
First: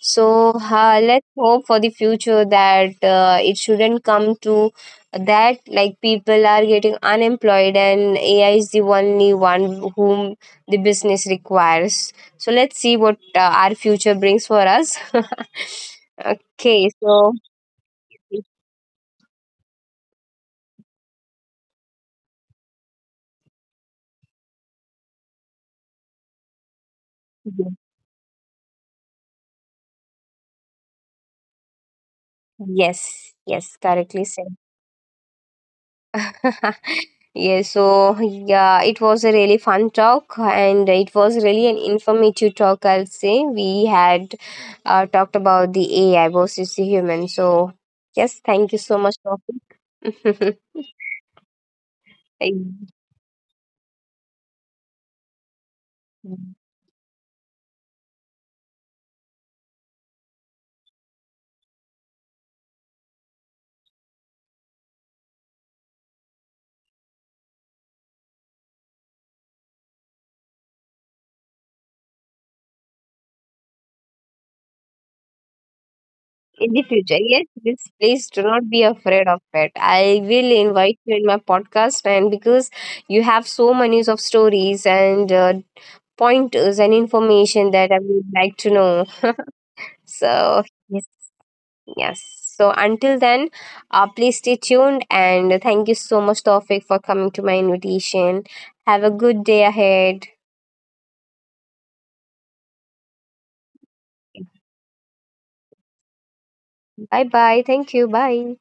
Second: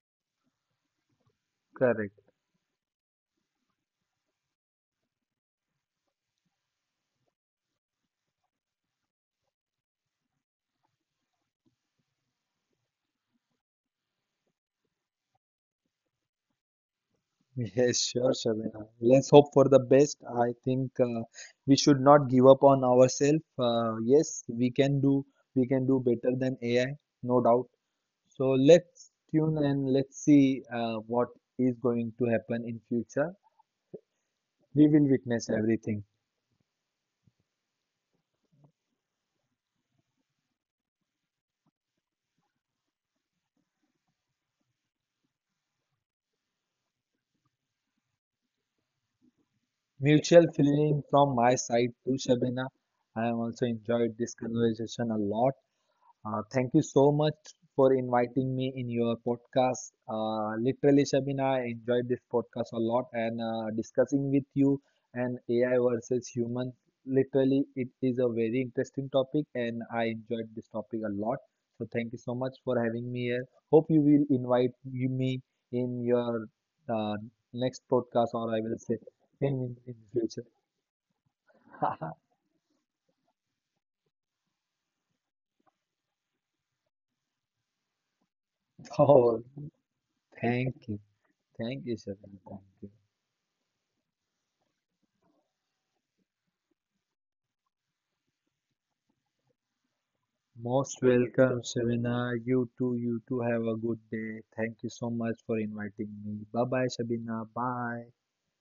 Speaker 1: So let's hope for the
Speaker 2: correct.
Speaker 1: future that it shouldn't come to that. Like people are getting unemployed, and AI is the only one whom the business requires. So let's see what our future brings for us. Okay, so
Speaker 2: Yes, sure, Shabina. Let's hope for the best. I think we should not give up on ourselves. Yes, we can do better than AI, no doubt. So let's tune and let's see what is going to happen in
Speaker 1: yes,
Speaker 2: future.
Speaker 1: yes, correctly said.
Speaker 2: We will witness everything.
Speaker 1: Yeah, it was a really fun talk and it was really an informative talk, I'll say. We had talked about the AI versus the human. So, yes, thank you so much,
Speaker 2: Mutual
Speaker 1: Sophie.
Speaker 2: feeling from my side too, Shabina. I have also enjoyed this conversation a lot. Thank you so much for inviting me in your podcast. Literally, Shabina, I enjoyed this podcast a lot and discussing with you and AI versus human. Literally, it is a very interesting topic and I enjoyed this topic a lot. So thank you so much for having me here. Hope you will me in your
Speaker 1: In the
Speaker 2: uh,
Speaker 1: future, yes,
Speaker 2: next
Speaker 1: please,
Speaker 2: podcast,
Speaker 1: please do
Speaker 2: or I will
Speaker 1: not be
Speaker 2: say
Speaker 1: afraid of it.
Speaker 2: in
Speaker 1: I
Speaker 2: future.
Speaker 1: will invite you in my podcast, and because you have so many of stories and pointers and information that I would like to know.
Speaker 2: Oh,
Speaker 1: So,
Speaker 2: thank you.
Speaker 1: yes.
Speaker 2: Thank you,
Speaker 1: Yes.
Speaker 2: Shabina. Thank
Speaker 1: So
Speaker 2: you.
Speaker 1: until then, please stay tuned, and thank you so much, Tawfiq, for coming to my invitation. Have a good day ahead.
Speaker 2: Most welcome, Shabina. You too have a good day. Thank you so much for inviting me. Bye bye,
Speaker 1: Bye
Speaker 2: Shabina.
Speaker 1: bye. Thank
Speaker 2: Bye.
Speaker 1: you. Bye.